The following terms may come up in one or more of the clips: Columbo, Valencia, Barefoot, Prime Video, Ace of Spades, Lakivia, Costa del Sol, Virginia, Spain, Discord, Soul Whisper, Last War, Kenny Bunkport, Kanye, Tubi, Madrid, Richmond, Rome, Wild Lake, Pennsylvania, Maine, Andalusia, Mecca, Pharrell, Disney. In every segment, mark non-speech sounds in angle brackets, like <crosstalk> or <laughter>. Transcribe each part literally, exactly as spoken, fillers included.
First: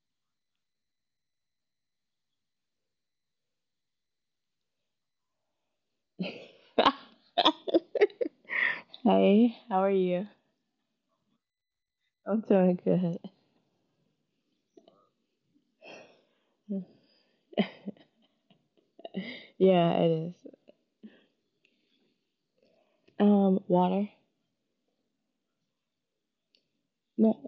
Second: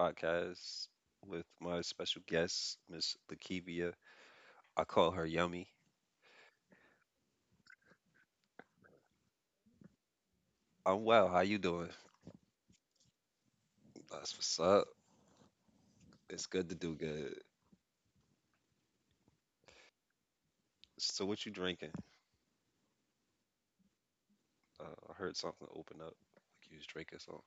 podcast with my special guest, Miss Lakivia. I call her Yummy. <laughs> Hi, how are you? I'm well. How you doing? I'm doing good. That's what's up. It's good to do good. Yeah, it is. So what you drinking? Um, water? Uh, I heard something open up. Like you was drinking No, something.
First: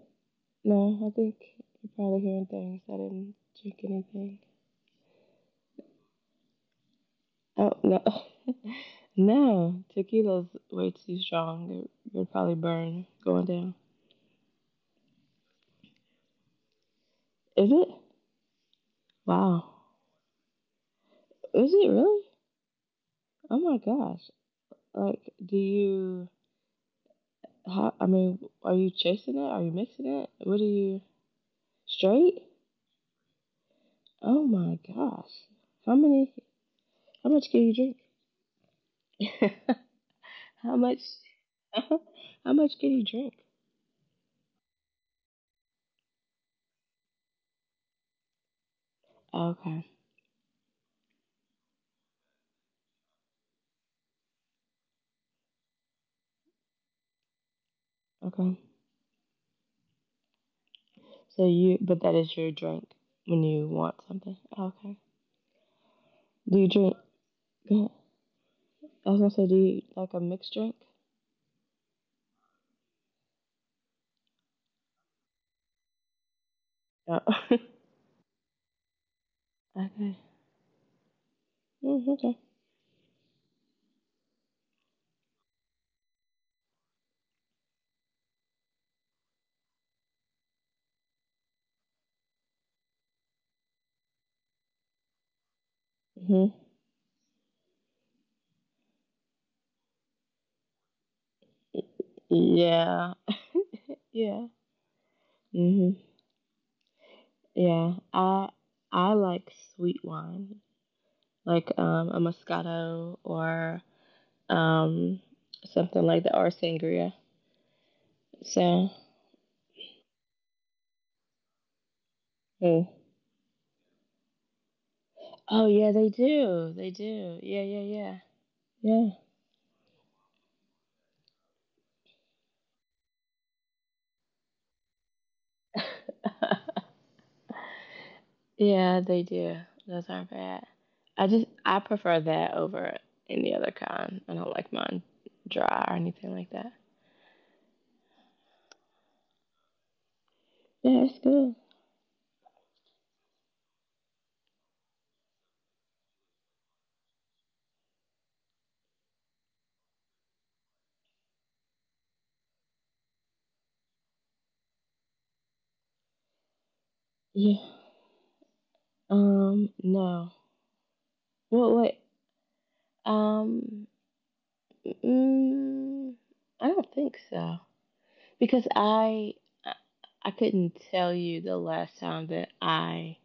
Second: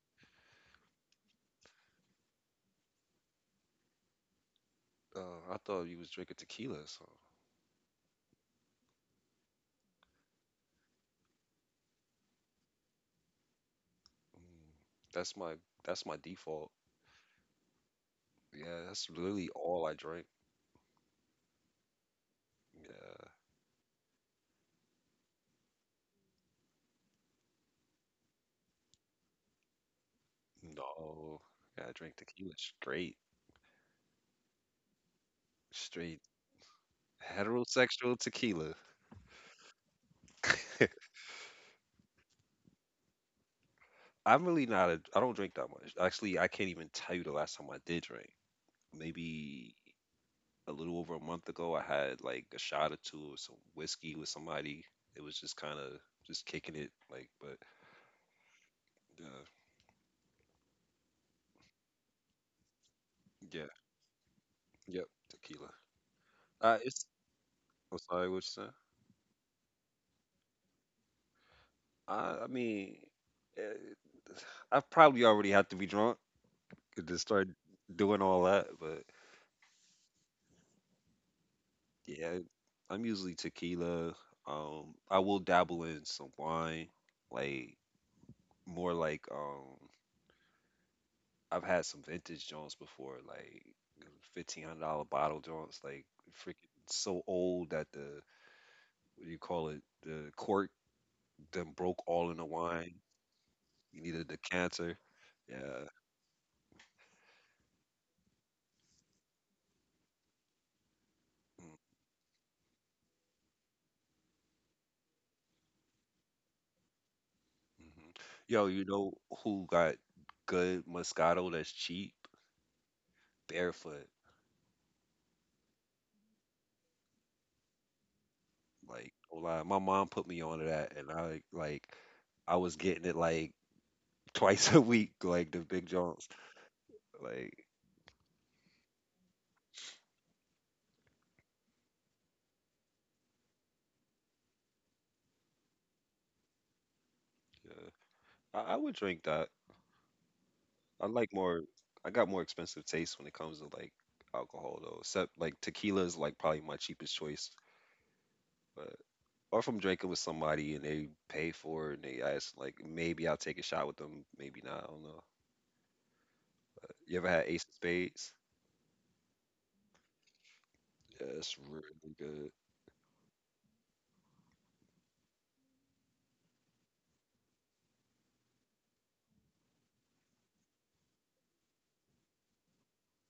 no, I think you're probably hearing things. I didn't drink anything. Uh, I thought you was drinking tequila. So Oh, no. <laughs> no, tequila's way too strong. It would probably burn going down. mm, that's my that's my default. Is it? Yeah, that's literally Wow. all I drink. Is it really? Yeah. Oh my gosh. Like, do you, how, I mean, are you chasing it? Are you mixing it? What do you, No. Yeah, I drink straight? tequila straight, Oh my gosh. How straight many how much can you heterosexual tequila. drink? <laughs> how much <laughs> <laughs> how much can you drink? I'm really not a I don't drink that much. Actually, I can't even tell you the last time I did drink. Maybe Okay. a little over a month ago, I had like a shot or two of some whiskey with somebody. It was just kind of just kicking it, like, but Okay. uh, So you but that is your drink when you yeah, want something. Okay. yep, tequila. Do you Uh, drink it's go ahead. I'm sorry, what you said? I was gonna say do you like a mixed drink? I, I mean, eh, I probably already have to be drunk to Oh. start <laughs> doing all that, but okay. Mm, yeah, okay. I'm usually tequila. Um, I will dabble in some wine, like more like um I've had some vintage joints before, like fifteen hundred dollar bottle joints, like Mhm. freaking so old that the what do you call it? The cork then broke all in the wine. Yeah. You need a Yeah. decanter. Yeah. Mhm. Yeah. I I like sweet wine. Like um a Moscato or um, something like that, or sangria. Mm-hmm. Yo, you So, know who got good Moscato that's cheap? mm. Barefoot. Oh yeah, they do, they do. Yeah, yeah, Like, yeah, no lie. My mom put me onto that, and I like I was getting it like <laughs> twice a week, like the big joints. yeah, Like, <laughs> yeah, they do. Those aren't bad. I just I prefer that over any other kind. I don't like mine dry or anything like that. yeah, I, I would drink that. I Yeah, it's like good. more. I got more expensive taste when it comes to like alcohol though. Except like tequila is like probably my cheapest choice. But or if I'm drinking with somebody and they pay for it and they ask like maybe I'll take a shot with them, maybe not. I don't know. You ever had Ace of Yeah. Spades? Um. No. Yeah, it's Well, wait. really good. Um. Mm, I don't think so because I I couldn't tell you the last time that I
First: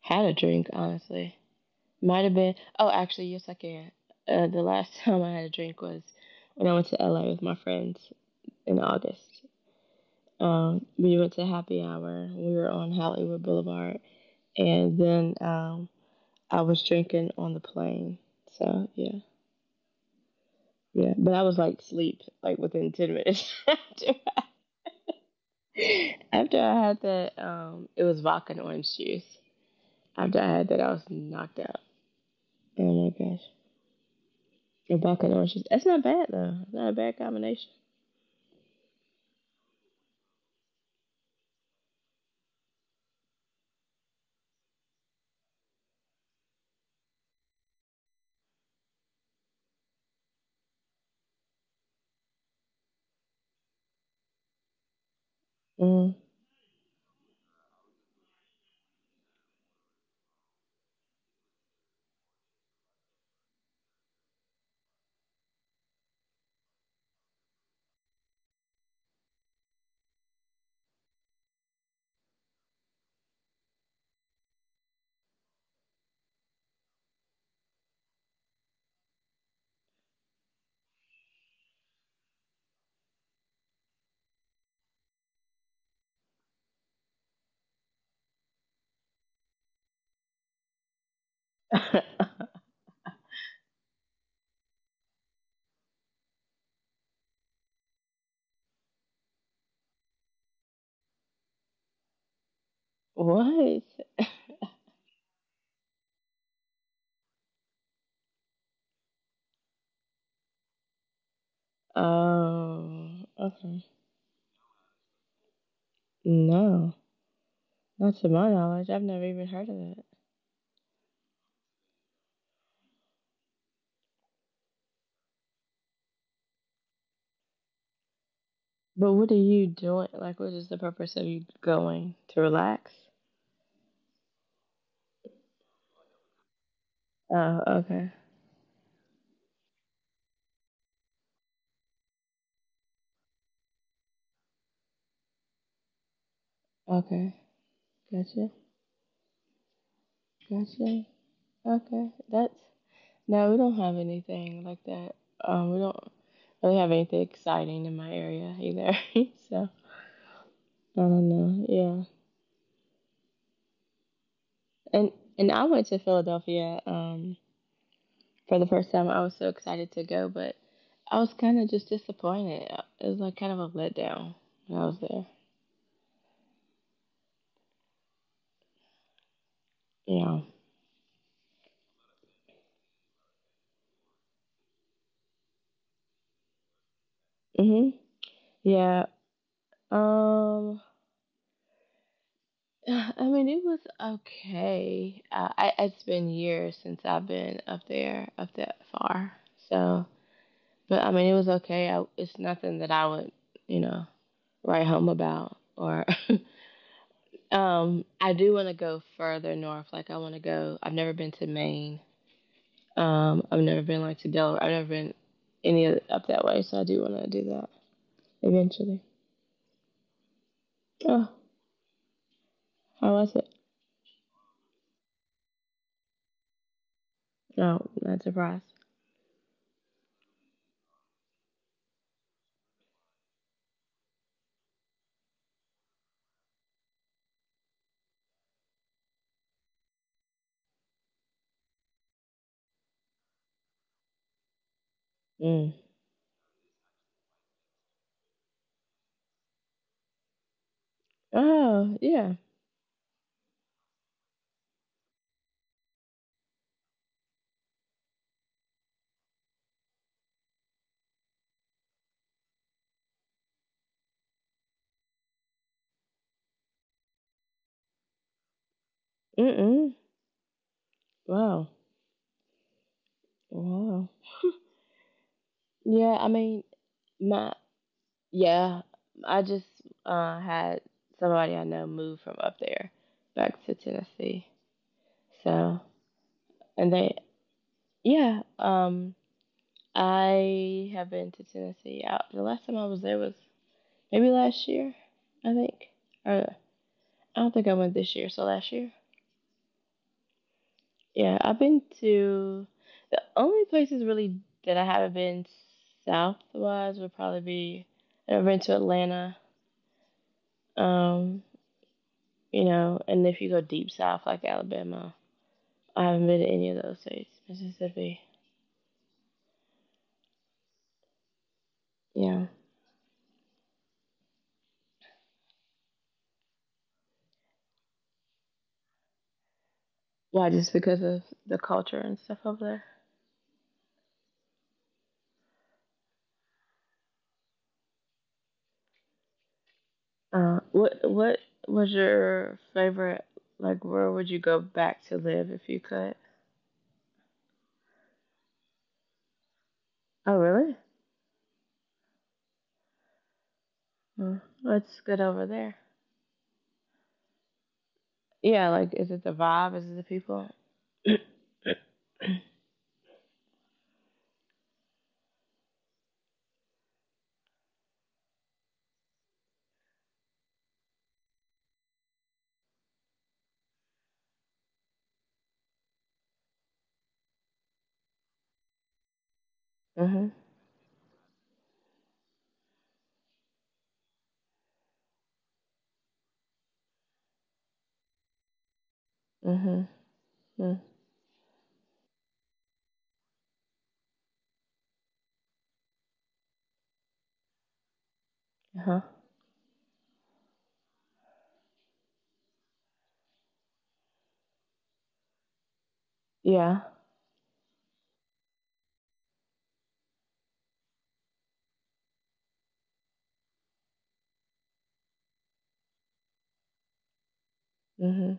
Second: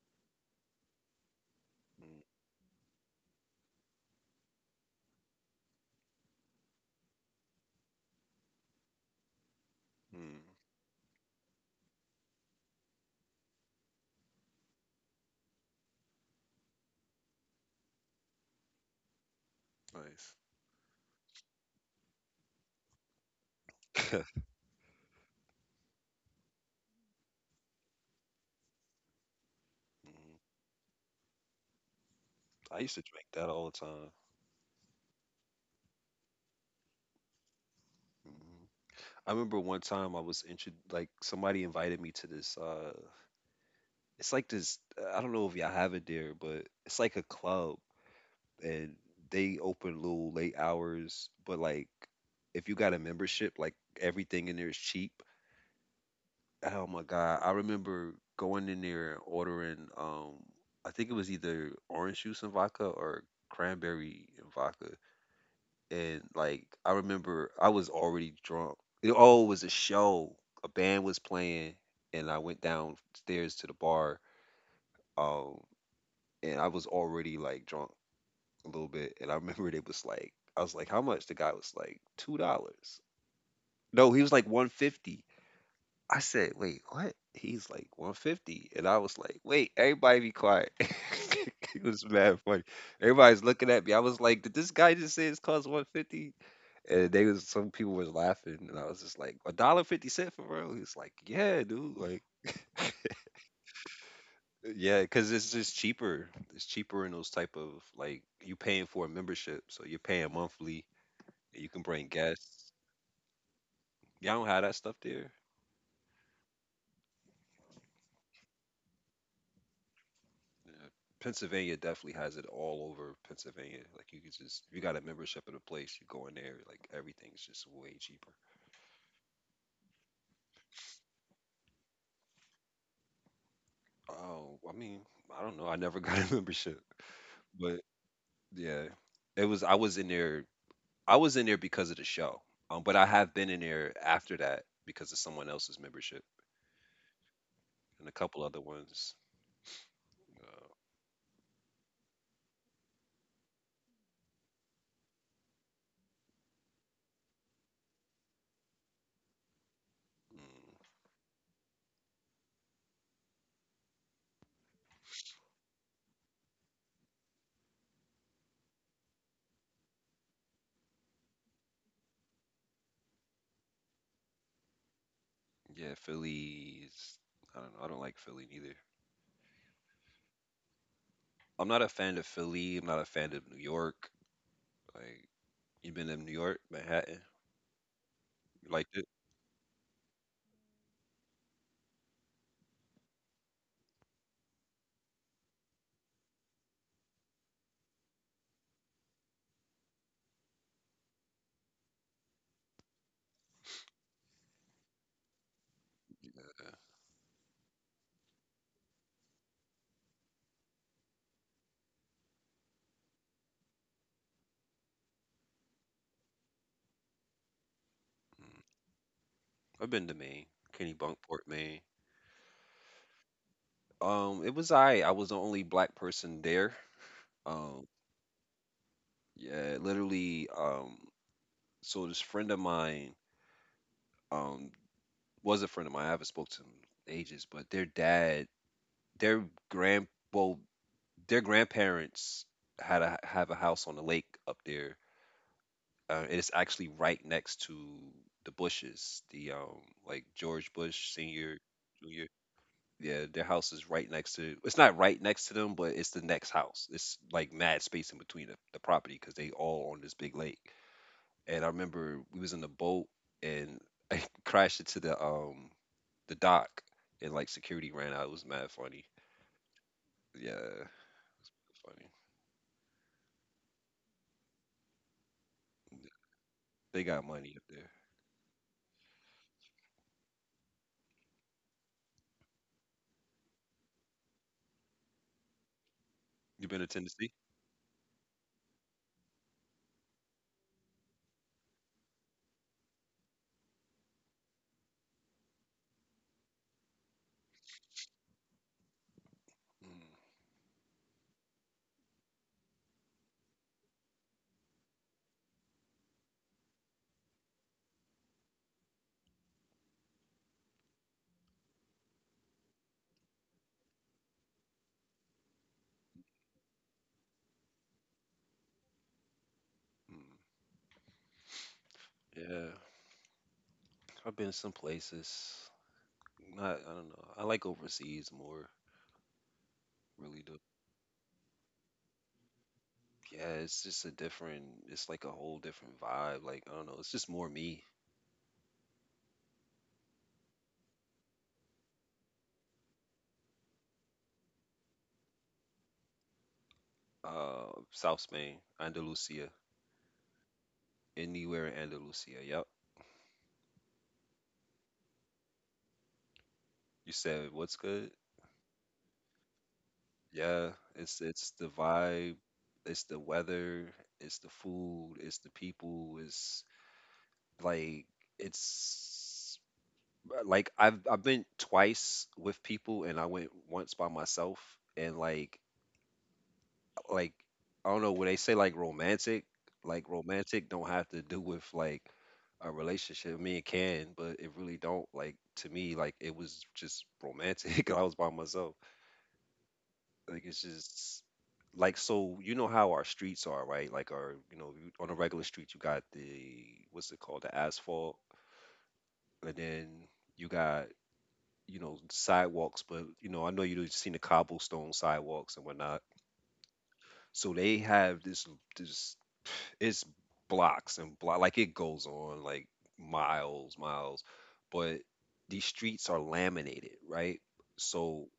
had a drink, honestly. Might have been. Oh, actually, yes, I can. Uh, the last <laughs> time I had a drink was when I went to L A with my friends in August. Mm-hmm. Um, we went to happy hour. We were on Hollywood Boulevard, and then um, I was drinking on the plane. So yeah, Nice. yeah. But I was like sleep like within ten minutes <laughs> after I, after I had that. Um, it was vodka and orange juice. After I hmm had that, I was knocked out. I used to Oh my drink gosh. that all the time. A bucket of oranges. That's not bad though. It's not a bad combination. hmm I remember one time I was intro like somebody invited me to this. uh It's like this. I don't know if y'all have it there, but it's like a club and they open little late hours, but like if you got a membership, like everything in there is cheap. Mm. Oh my god, I remember going in there and ordering um I think it was either orange juice and vodka or cranberry and vodka. And like I remember I was already drunk. It all was a show. A band was playing and I went downstairs to the bar um and I was already like drunk a little bit, and I remember it was like I was like, how much? The guy was like two dollars. No, he was like one fifty. I said, wait, what? He's like one fifty, and I was like, wait, everybody be quiet. <laughs> it was mad funny. <laughs> Everybody's looking at me. I was like, did this guy just say his cost one fifty? And they was some people was laughing, and I was just like, a dollar fifty cent for real? He's like, yeah, dude, like. <laughs> what? Yeah, because it's just cheaper. It's cheaper in those type of like you paying for a membership, so you're paying monthly. You can bring guests. Um. Okay. Y'all don't have that stuff there. No, not to my knowledge. I've never even heard of it. Yeah. Pennsylvania definitely has it all over Pennsylvania. Like you could just, if you got a membership at a place, you go in there, like everything's just way cheaper. But what are you doing? Like, what is the purpose of you going to relax? Oh, I mean, I don't know. I never got a <laughs> membership, Oh, but okay. yeah, it was. I was in there. I was in there because of the show. Um, but I have been in there after that because of someone else's membership Okay. and a couple Gotcha. other ones. Uh, Gotcha. Okay. That's no, we don't have anything like that. Um, we don't really have anything exciting in my area either. <laughs> so mm, I don't know. Yeah, And and I went to Philadelphia um, for the first time. I was so excited to go, but I was kind of just disappointed. It was like kind of a letdown when I was there. yeah, Phillies. I don't know. I don't like Philly neither. Yeah. I'm not a fan of Philly. I'm not a fan of New York. Like, you've been to New York, Manhattan. Mhm. You liked it? Yeah. Um. <sighs> I mean, it was okay. Uh, I it's been years since I've been up there, up that far. So, but I mean, it was okay. I, it's nothing that I would, you know, write home about or Um, I do want to go further north. Like I want to go. I've never been to Maine. Um, I've never been like to Delaware. I've never been any of- up that way. So I do want to do that Mm. eventually. I've been to Maine, Kenny Oh, Bunkport, Maine. how was it? Um, it was I. I was the only black person there. Um, No, not surprised. yeah, literally. Um, so this friend of mine, um, was a friend of mine. I haven't spoke to him in ages, but their dad, their grand, well, their grandparents had a have a house on the lake up there. Mm. Uh, and it's actually right next to the Bushes, the um like George Bush Senior, Oh Junior. yeah. Yeah, their house is right next to. It's not right next to them, but it's the next house. It's like mad space in between the, the property because they all on this big lake. And I remember we was in the boat and <laughs> I crashed into the um the dock and like security ran out. It was mad funny. Mm-mm. Yeah, Wow. funny. Wow. Yeah. I mean, They got my money up there. yeah. I just uh had somebody I know move from up there back to Tennessee. So You been to and they Tennessee? yeah. Um I have been to Tennessee. I, the last time I was there was maybe last year, I think. Or I don't think I went this year, so last year. Mm, Yeah, I've been to the only places really that I haven't been south wise would probably be I've been to Atlanta. Um, you know, and if you go deep south like Alabama, I haven't been to any of those states. Mississippi. mm. Yeah. Yeah, I've been some places. I, I don't know. I like overseas more. Really Why? do. Just because of the culture and stuff over there. Yeah, it's just a different. It's like a whole different vibe. Like I don't know. It's just more me. Uh, what what was your favorite? Like, where would you go back to live if you could? Uh, South Spain, Andalusia, Oh, really? anywhere in Andalusia. Yep. Mm, what's good over there? You said what's good? Yeah, like, is it the vibe? Is it the people? Yeah. <clears throat> It's it's the vibe. It's the weather. It's the food. It's the people. It's like it's like I've I've been twice with people, and I went once by myself, and like like I don't know when they say like romantic, like mhm. romantic don't have to do with like a relationship. I mean, it can, but it really don't. Like to me, like it was just romantic. <laughs> I was by myself. Mhm. Like it's Mm, just like so you know how our streets are, right? Like our you know you- on a regular street you got the what's it called the asphalt, uh huh. and then you got you know sidewalks. But you know I know you've seen the cobblestone sidewalks and whatnot. Yeah. So they have this this it's blocks and block like it goes on like miles miles but these streets are laminated right so Mhm.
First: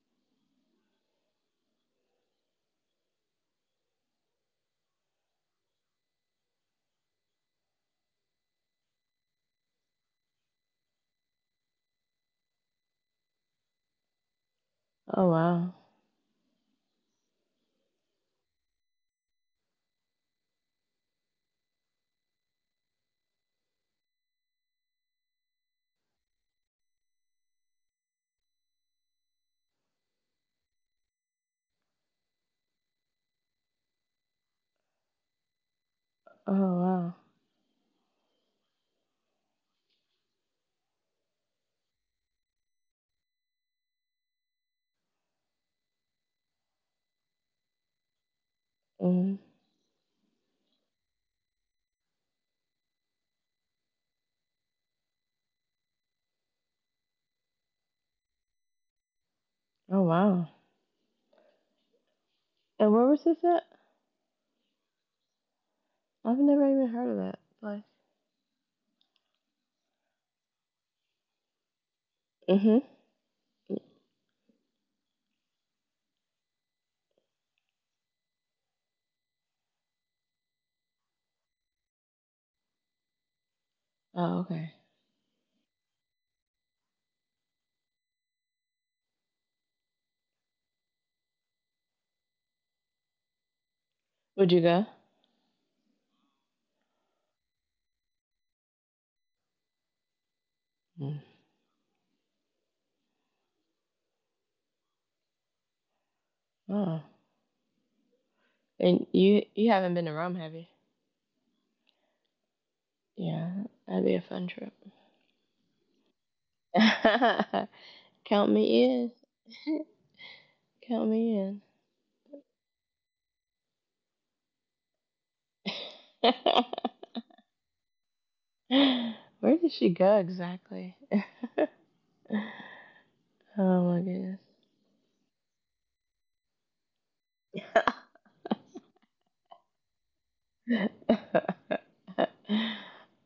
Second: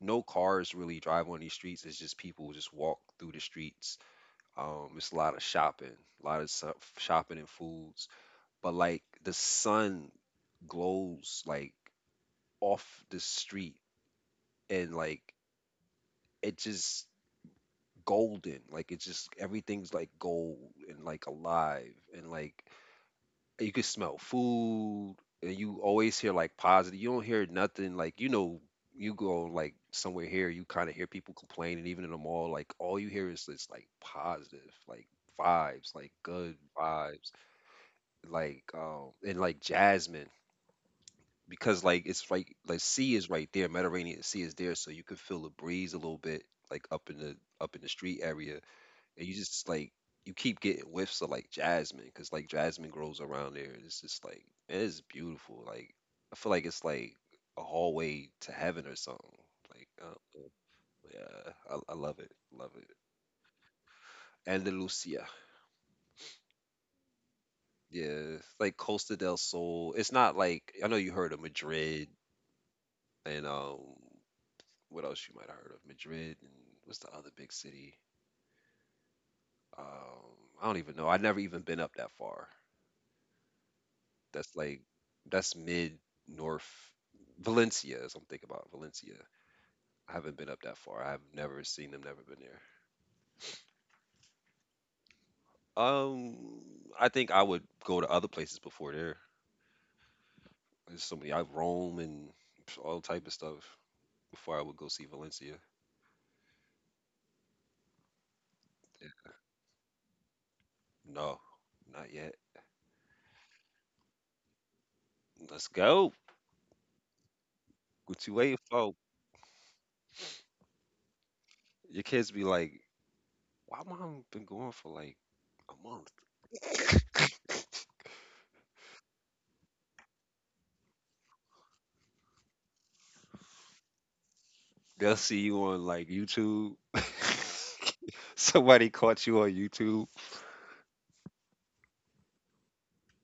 no cars really drive on these streets it's just people just walk through the streets um it's a lot of shopping a lot of so- shopping and foods but like the sun glows like off the street and Oh like wow. it just golden like it's just everything's like gold and like alive and like you can smell food and you always hear like positive you don't hear nothing like you know you go like somewhere here you kind of hear people complaining even in the mall like all you hear is this like positive like vibes like Oh good wow. vibes like um and like jasmine because like it's like like sea is right there Mediterranean Sea is there so you can feel the breeze a little bit like up in the up in the street area and you Mhm. just like you keep getting whiffs of like jasmine because like jasmine grows around there and it's just like it is beautiful like I feel like it's like a hallway to heaven or something like Oh uh, wow. yeah I, I love it love it And where was this at? Andalusia, I've never even heard of that place. yeah, it's like Costa del Sol. It's not like I know you heard of Madrid Mhm. and um what else you might have heard of Madrid and what's the other big city um I don't even know I've never even been up that far. Oh That's okay. like that's mid north. Valencia is what I'm thinking about. Valencia. I haven't been up that far. I've never seen them, never been there. Would you go? Um I think I would go to other places before there. There's so Mm. many I've Rome and all type of stuff before I would go see Valencia. Oh. And Yeah. you you haven't been to Rome, have you? No, not yet. Yeah, that'd be a fun trip. Let's go. <laughs> What you Count waiting me for? in. Count me Your kids be like, why mom been going for like a month? in. <laughs> <laughs> Where did she go exactly? <laughs> Oh my goodness. They'll see you on like YouTube. <laughs> Somebody caught you on YouTube. <laughs>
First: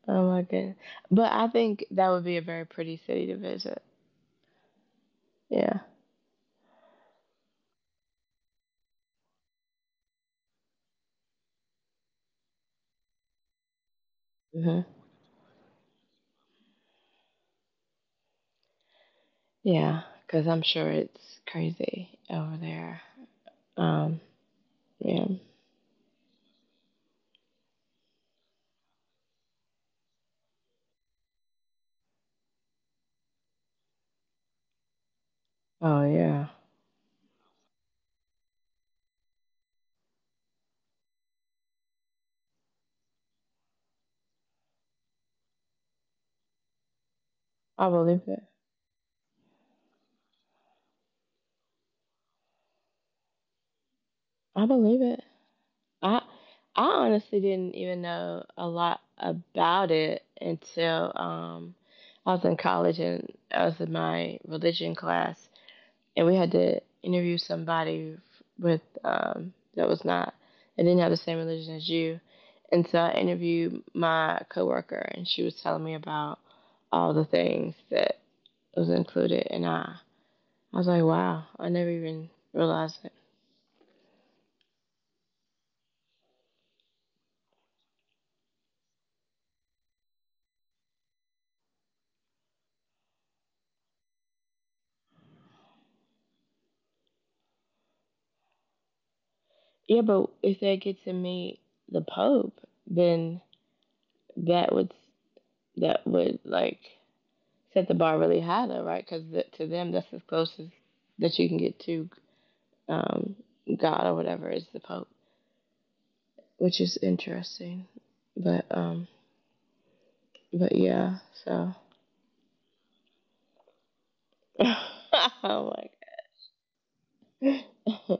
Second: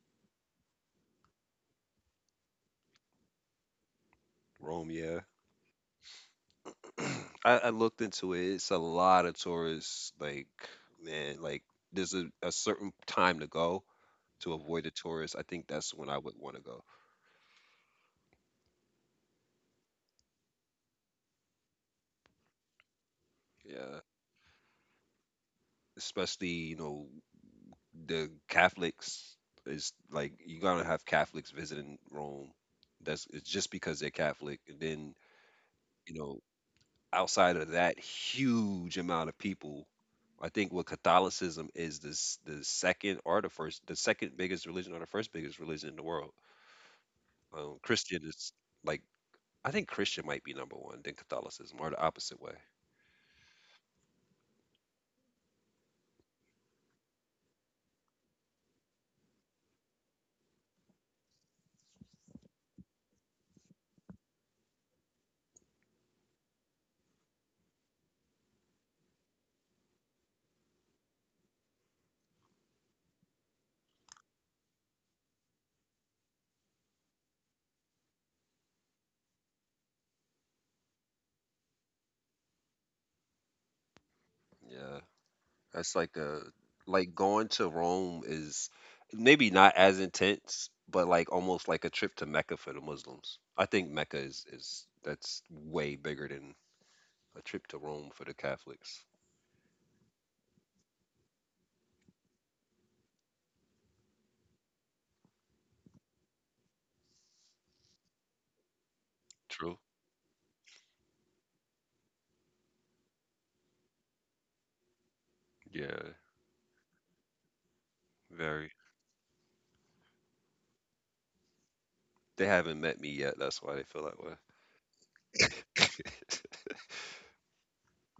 oh my goodness. But I think that would be a very pretty city to visit. Rome, yeah. Yeah. <clears throat> I, I looked into it. It's a lot of tourists. Like, man, like there's a, a certain time to go to avoid Hmm. the tourists. I think that's when I would want to go. Yeah, because I'm sure it's crazy over there. Yeah. Um. Yeah. Especially, you know, the Catholics is like you gotta have Catholics visiting Rome. That's it's just because they're Catholic. And then, Oh you know, yeah. outside of that huge amount of people, I think what Catholicism is this the second or the first the second biggest religion or the first biggest religion in the world. Um, I believe Christian it. is like I think Christian might be number one, then Catholicism or the opposite way. I believe it. I I honestly didn't even know a lot about it until um I was in college and I was in my religion class and we had to interview somebody f- with um that was not that didn't have the same religion as you. And so I interviewed my coworker and she was telling me about all the things that was included and I I was like, wow, I never even realized it. Yeah, that's like a like going to Rome is maybe not as intense, but like almost like a trip to Mecca for the Muslims. I think Mecca is is that's way bigger than a trip to Rome for the Catholics. Yeah, but if they get to meet the Pope, then that would that would like set the bar really high though right because th- to True. them that's as close as that you can get to um god or whatever is the pope Yeah. which is interesting but Very. um but yeah so They haven't met me yet. That's why they feel that way. <laughs> oh my <laughs> god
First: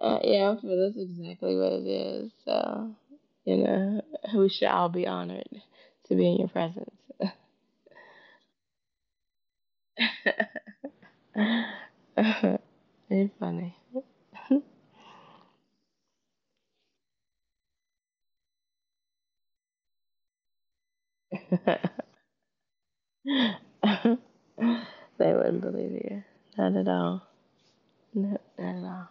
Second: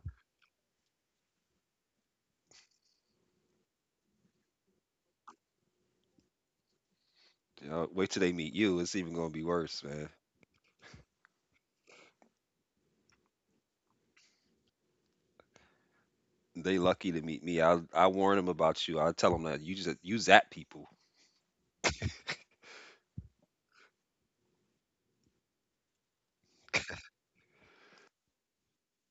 uh, yeah for that's exactly what it is so you know we shall all be honored to be in your presence You know, wait till they meet you. It's even gonna be worse, man. <laughs> it's funny They lucky to meet me. I I warn them about you. I tell them that you just you zap people. <laughs> <laughs> they wouldn't believe you. Not at all. No, not at all.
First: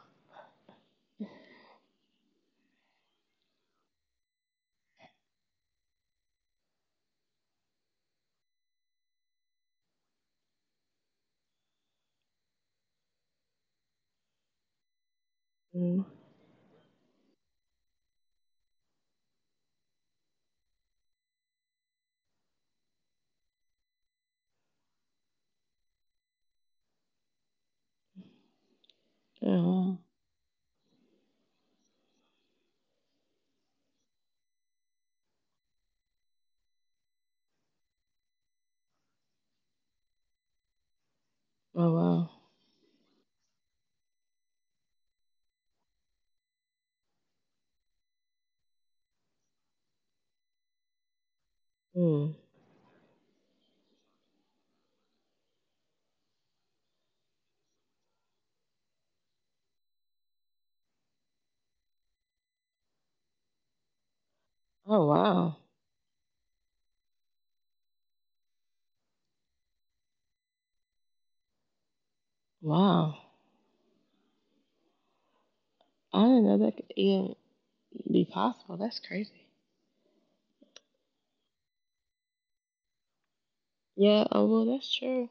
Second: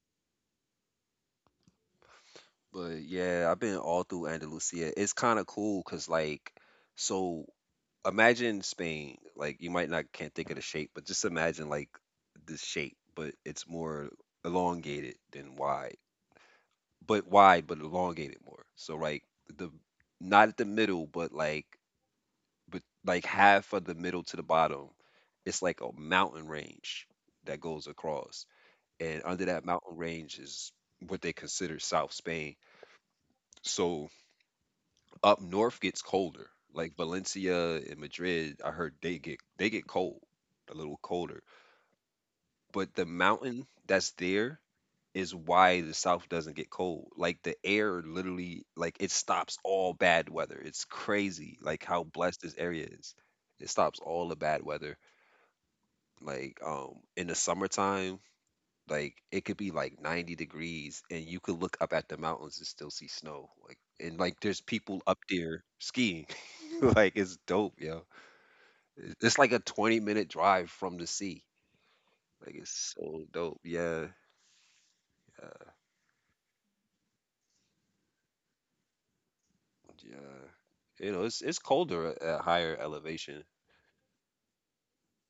But yeah, I've been all through Andalusia. It's kind of cool because like, so imagine Spain. Like you might not can't think of the shape, but just imagine like this shape, but it's more elongated than wide. Mm. But wide, but elongated more. So like the not at the middle, but like but like half of the middle to the bottom, it's like a mountain range that goes across. And under Oh, that wow. mountain range is what they consider South Spain. So up north gets colder. Like Valencia and Madrid, I heard they get they get cold, a little colder. Oh, wow. But the mountain that's there is why the south doesn't get cold. Like the air literally like it stops all bad weather. It's crazy like how Mm. blessed this area is. It stops all the bad weather like um in the summertime like it could be like ninety degrees and you could look up at the mountains and still see snow like and like there's people Oh, up wow. there skiing <laughs> like it's dope yo. It- it's like a twenty minute drive from the sea, like it's Wow. so dope, yeah, yeah, I didn't know that could even be possible. That's crazy. yeah, you know it's it's colder at at higher elevation. Yeah, oh, well, that's true.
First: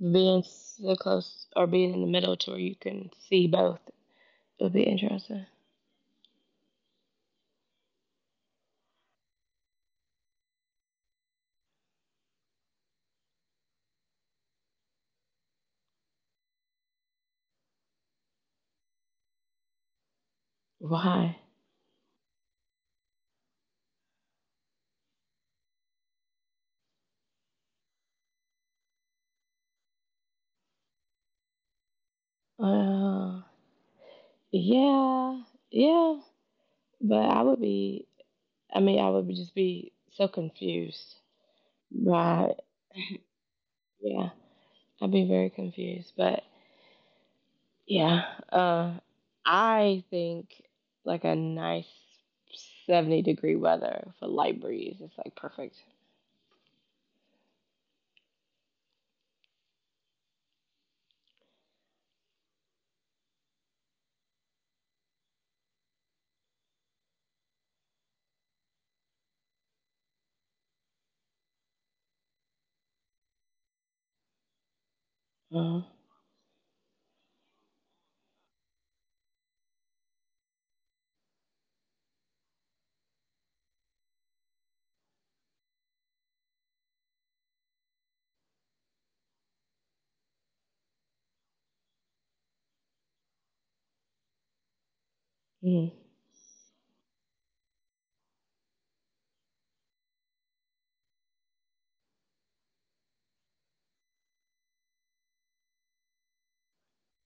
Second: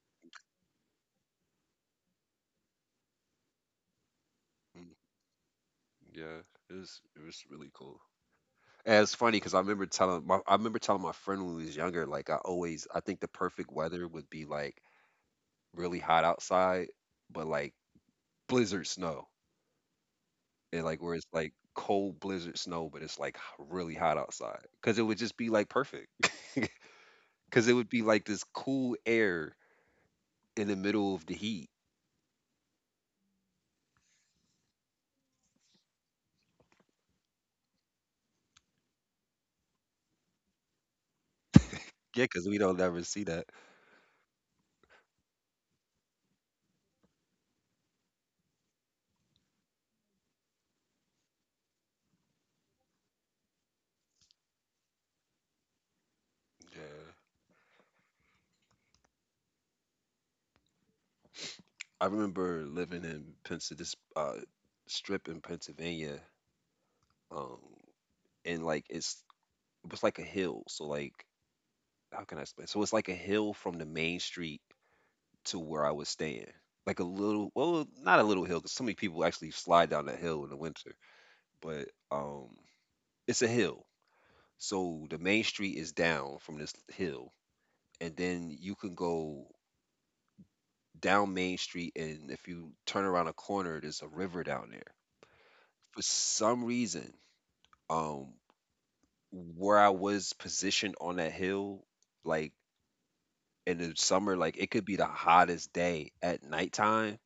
Being so close or being in the middle to where you can see both would be Mm, interesting. yeah, it was it was really cool. And it's funny because I remember telling my I remember telling my friend when we was younger, like I always I think the perfect weather would be like really hot outside, but like blizzard snow. And like where it's Why? like cold blizzard snow, but it's like h- really hot outside. Cause it would just be like perfect. <laughs> Cause it would be like this cool air in the middle of the heat. Uh, yeah, yeah. But I would be, I mean, I would just be so confused Yeah, cause by we don't ever see that. Yeah, I'd be very confused. But yeah, uh, I think like a nice seventy degree weather for light breeze is like perfect. Yeah. I remember living in Pennsylvania, this uh, strip in Pennsylvania. Um, and like it's it was like a hill. So like how can I explain? So it's like a hill from the main street to Uh, where I was staying. Like a little, well, not a little hill, because so many people actually slide down that hill in the winter. But um, it's a hill, so the main street is down from this hill, and then you can go down Main Street, and if you turn around a corner, there's a river down there. mm, For some reason, um, where I was positioned on that hill, like in the summer, like it could be the hottest day at nighttime.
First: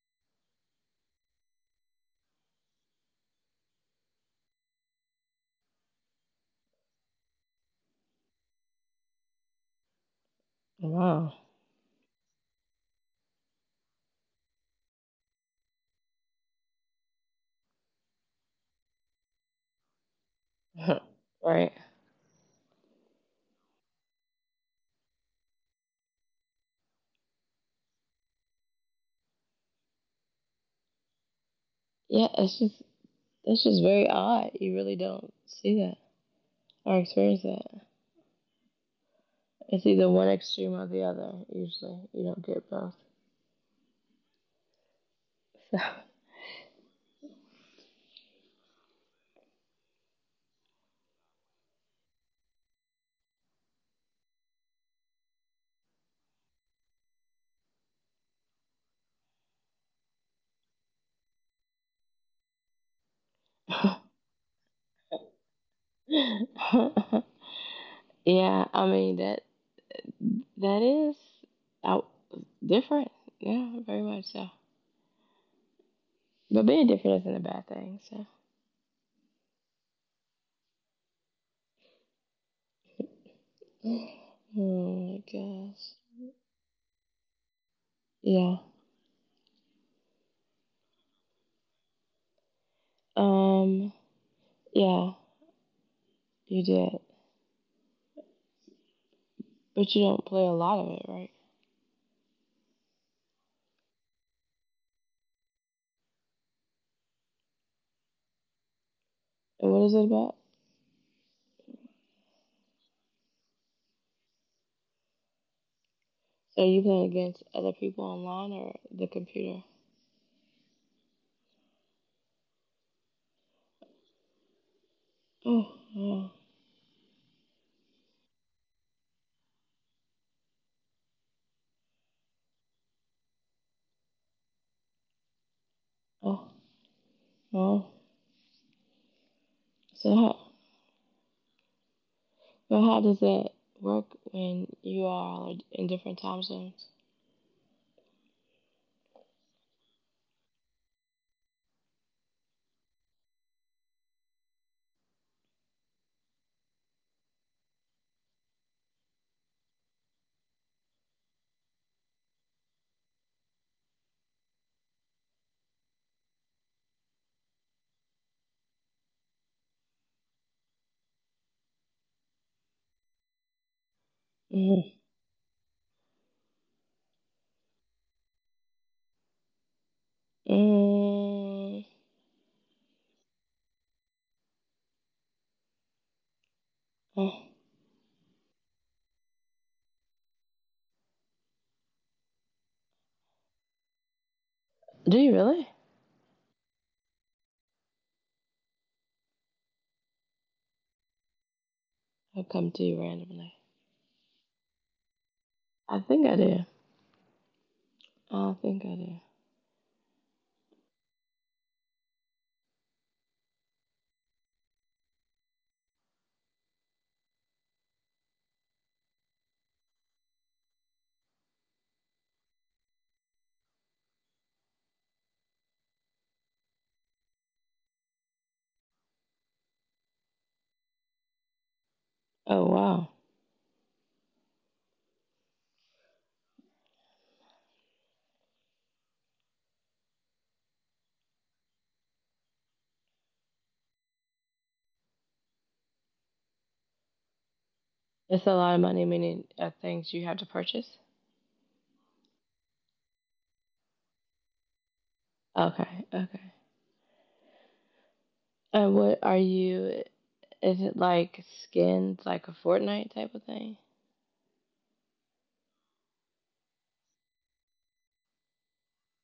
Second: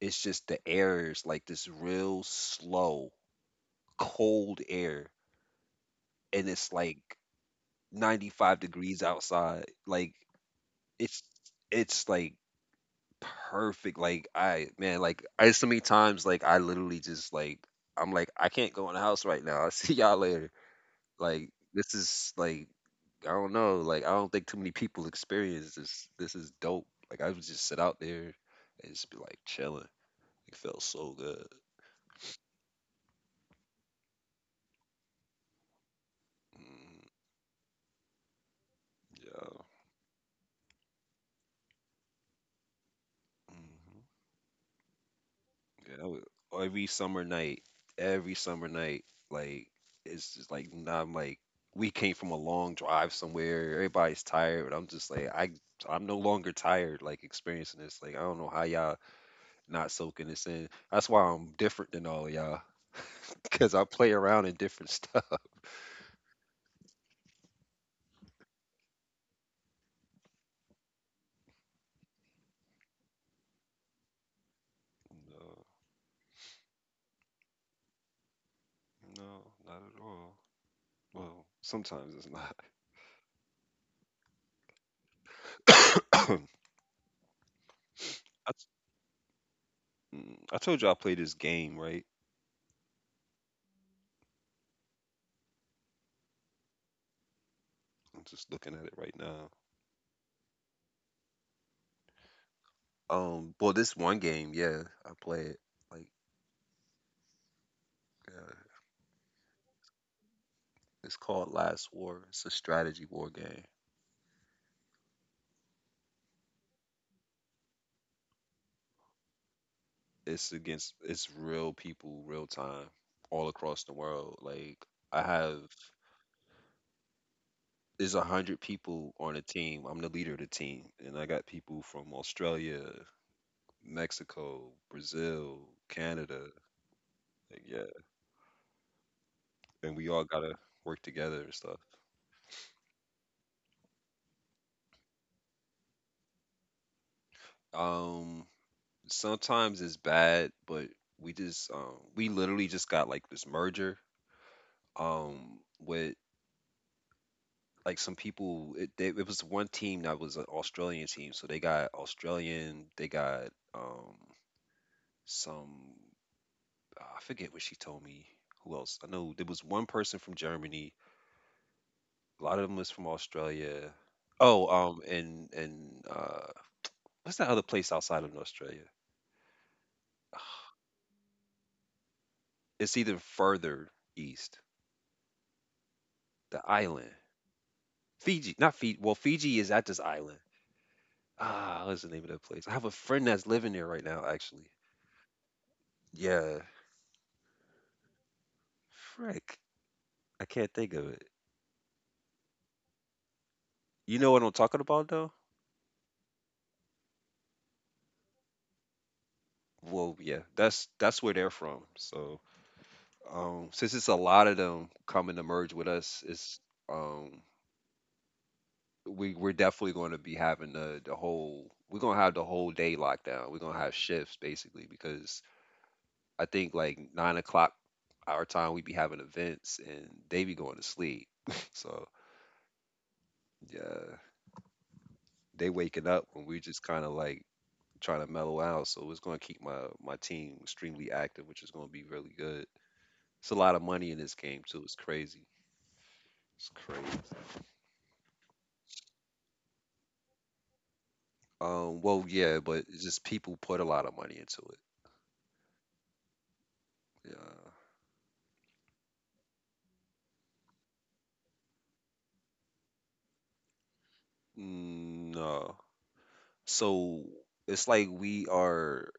It's just the air is like this real slow, cold air, and it's like ninety-five degrees outside. Like it's wow. it's like perfect. Like I man, like I so many times like I literally just like I'm like I can't go in the house right now. <laughs> I'll see y'all later. <laughs> Like right. this is like I don't know. Like I don't think too many people experience this. This is dope. Like I would just sit out there and just be like chilling. It felt so good. Yeah, it's just, it's just very odd. You really don't see that or Mm, experience that. yeah. It's either one extreme or the other. Usually, you don't get both. Mhm. So. Yeah, that was, every summer night, every summer night, like it's just like nah, I'm like we came from a long drive somewhere. Everybody's tired, but I'm just like I I'm no longer tired. Like experiencing this, like I don't know how y'all not soaking this in. That's why I'm different than all y'all, <laughs> because I play around in different <laughs> stuff. <laughs> yeah, I mean that that is out different. Yeah, very much so. No, But being different isn't a bad thing. So, no, not at all. Well, sometimes it's not. oh my gosh, <coughs> I, yeah, t- mm, I told you I play this game, right? um, yeah, you did, I'm just looking at it right now. but you don't play a lot of it, right? Um, well, this one game, yeah, I played. Like, uh, And what is it about? it's called Last War. It's a strategy war game. So are you playing against other people online or the computer? It's against it's real people, real time, all across the world. Like, I Oh, have oh, there's a hundred people on a team. I'm the leader of the team, and I got people from Australia, Mexico, Brazil, Canada. oh, Like, yeah, oh. and we So all how, gotta work together and stuff. well, how does that work when you are in different time zones? Um, Sometimes it's bad, but we just um we literally just got like this merger um with like some people it, they, it was one team that was an Australian team, so they got Australian, they got um some, I forget what she told me who else. I know there was one person from Germany, a lot of them was from Australia. Oh, Mm-hmm. um and and uh what's that other place outside of Australia? <sighs> Mm. It's even further east, the island. Oh. Fiji, not Fiji, well Fiji is at this island. Ah, what's the name of that place? I have a friend that's living there right now actually. Do you really? Yeah. Frick. I can't think of it. I'll come to you randomly. You know what I'm talking about though? I think I do. I think I do. Well, yeah. That's that's where they're from. So, um since it's a lot of them coming to merge with us, it's um we we're definitely going to be having the the whole we're going to have the whole day lockdown. We're going to have shifts basically because I think like nine o'clock our time we be having events and they be going to sleep. <laughs> So, Oh wow, yeah, they waking up when we just kind of like trying to mellow out. So it's going to keep my my team extremely active, which is going to be really good. It's a lot of money in this game too. It's crazy. It's crazy. it's a lot of money. Meaning uh, things you have to purchase. Um, well, yeah, but it's just people put a lot of money into it. Okay, okay. Yeah. And what are you? Is it like skins, like a Fortnite type of thing? Mm, no. So it's like we are.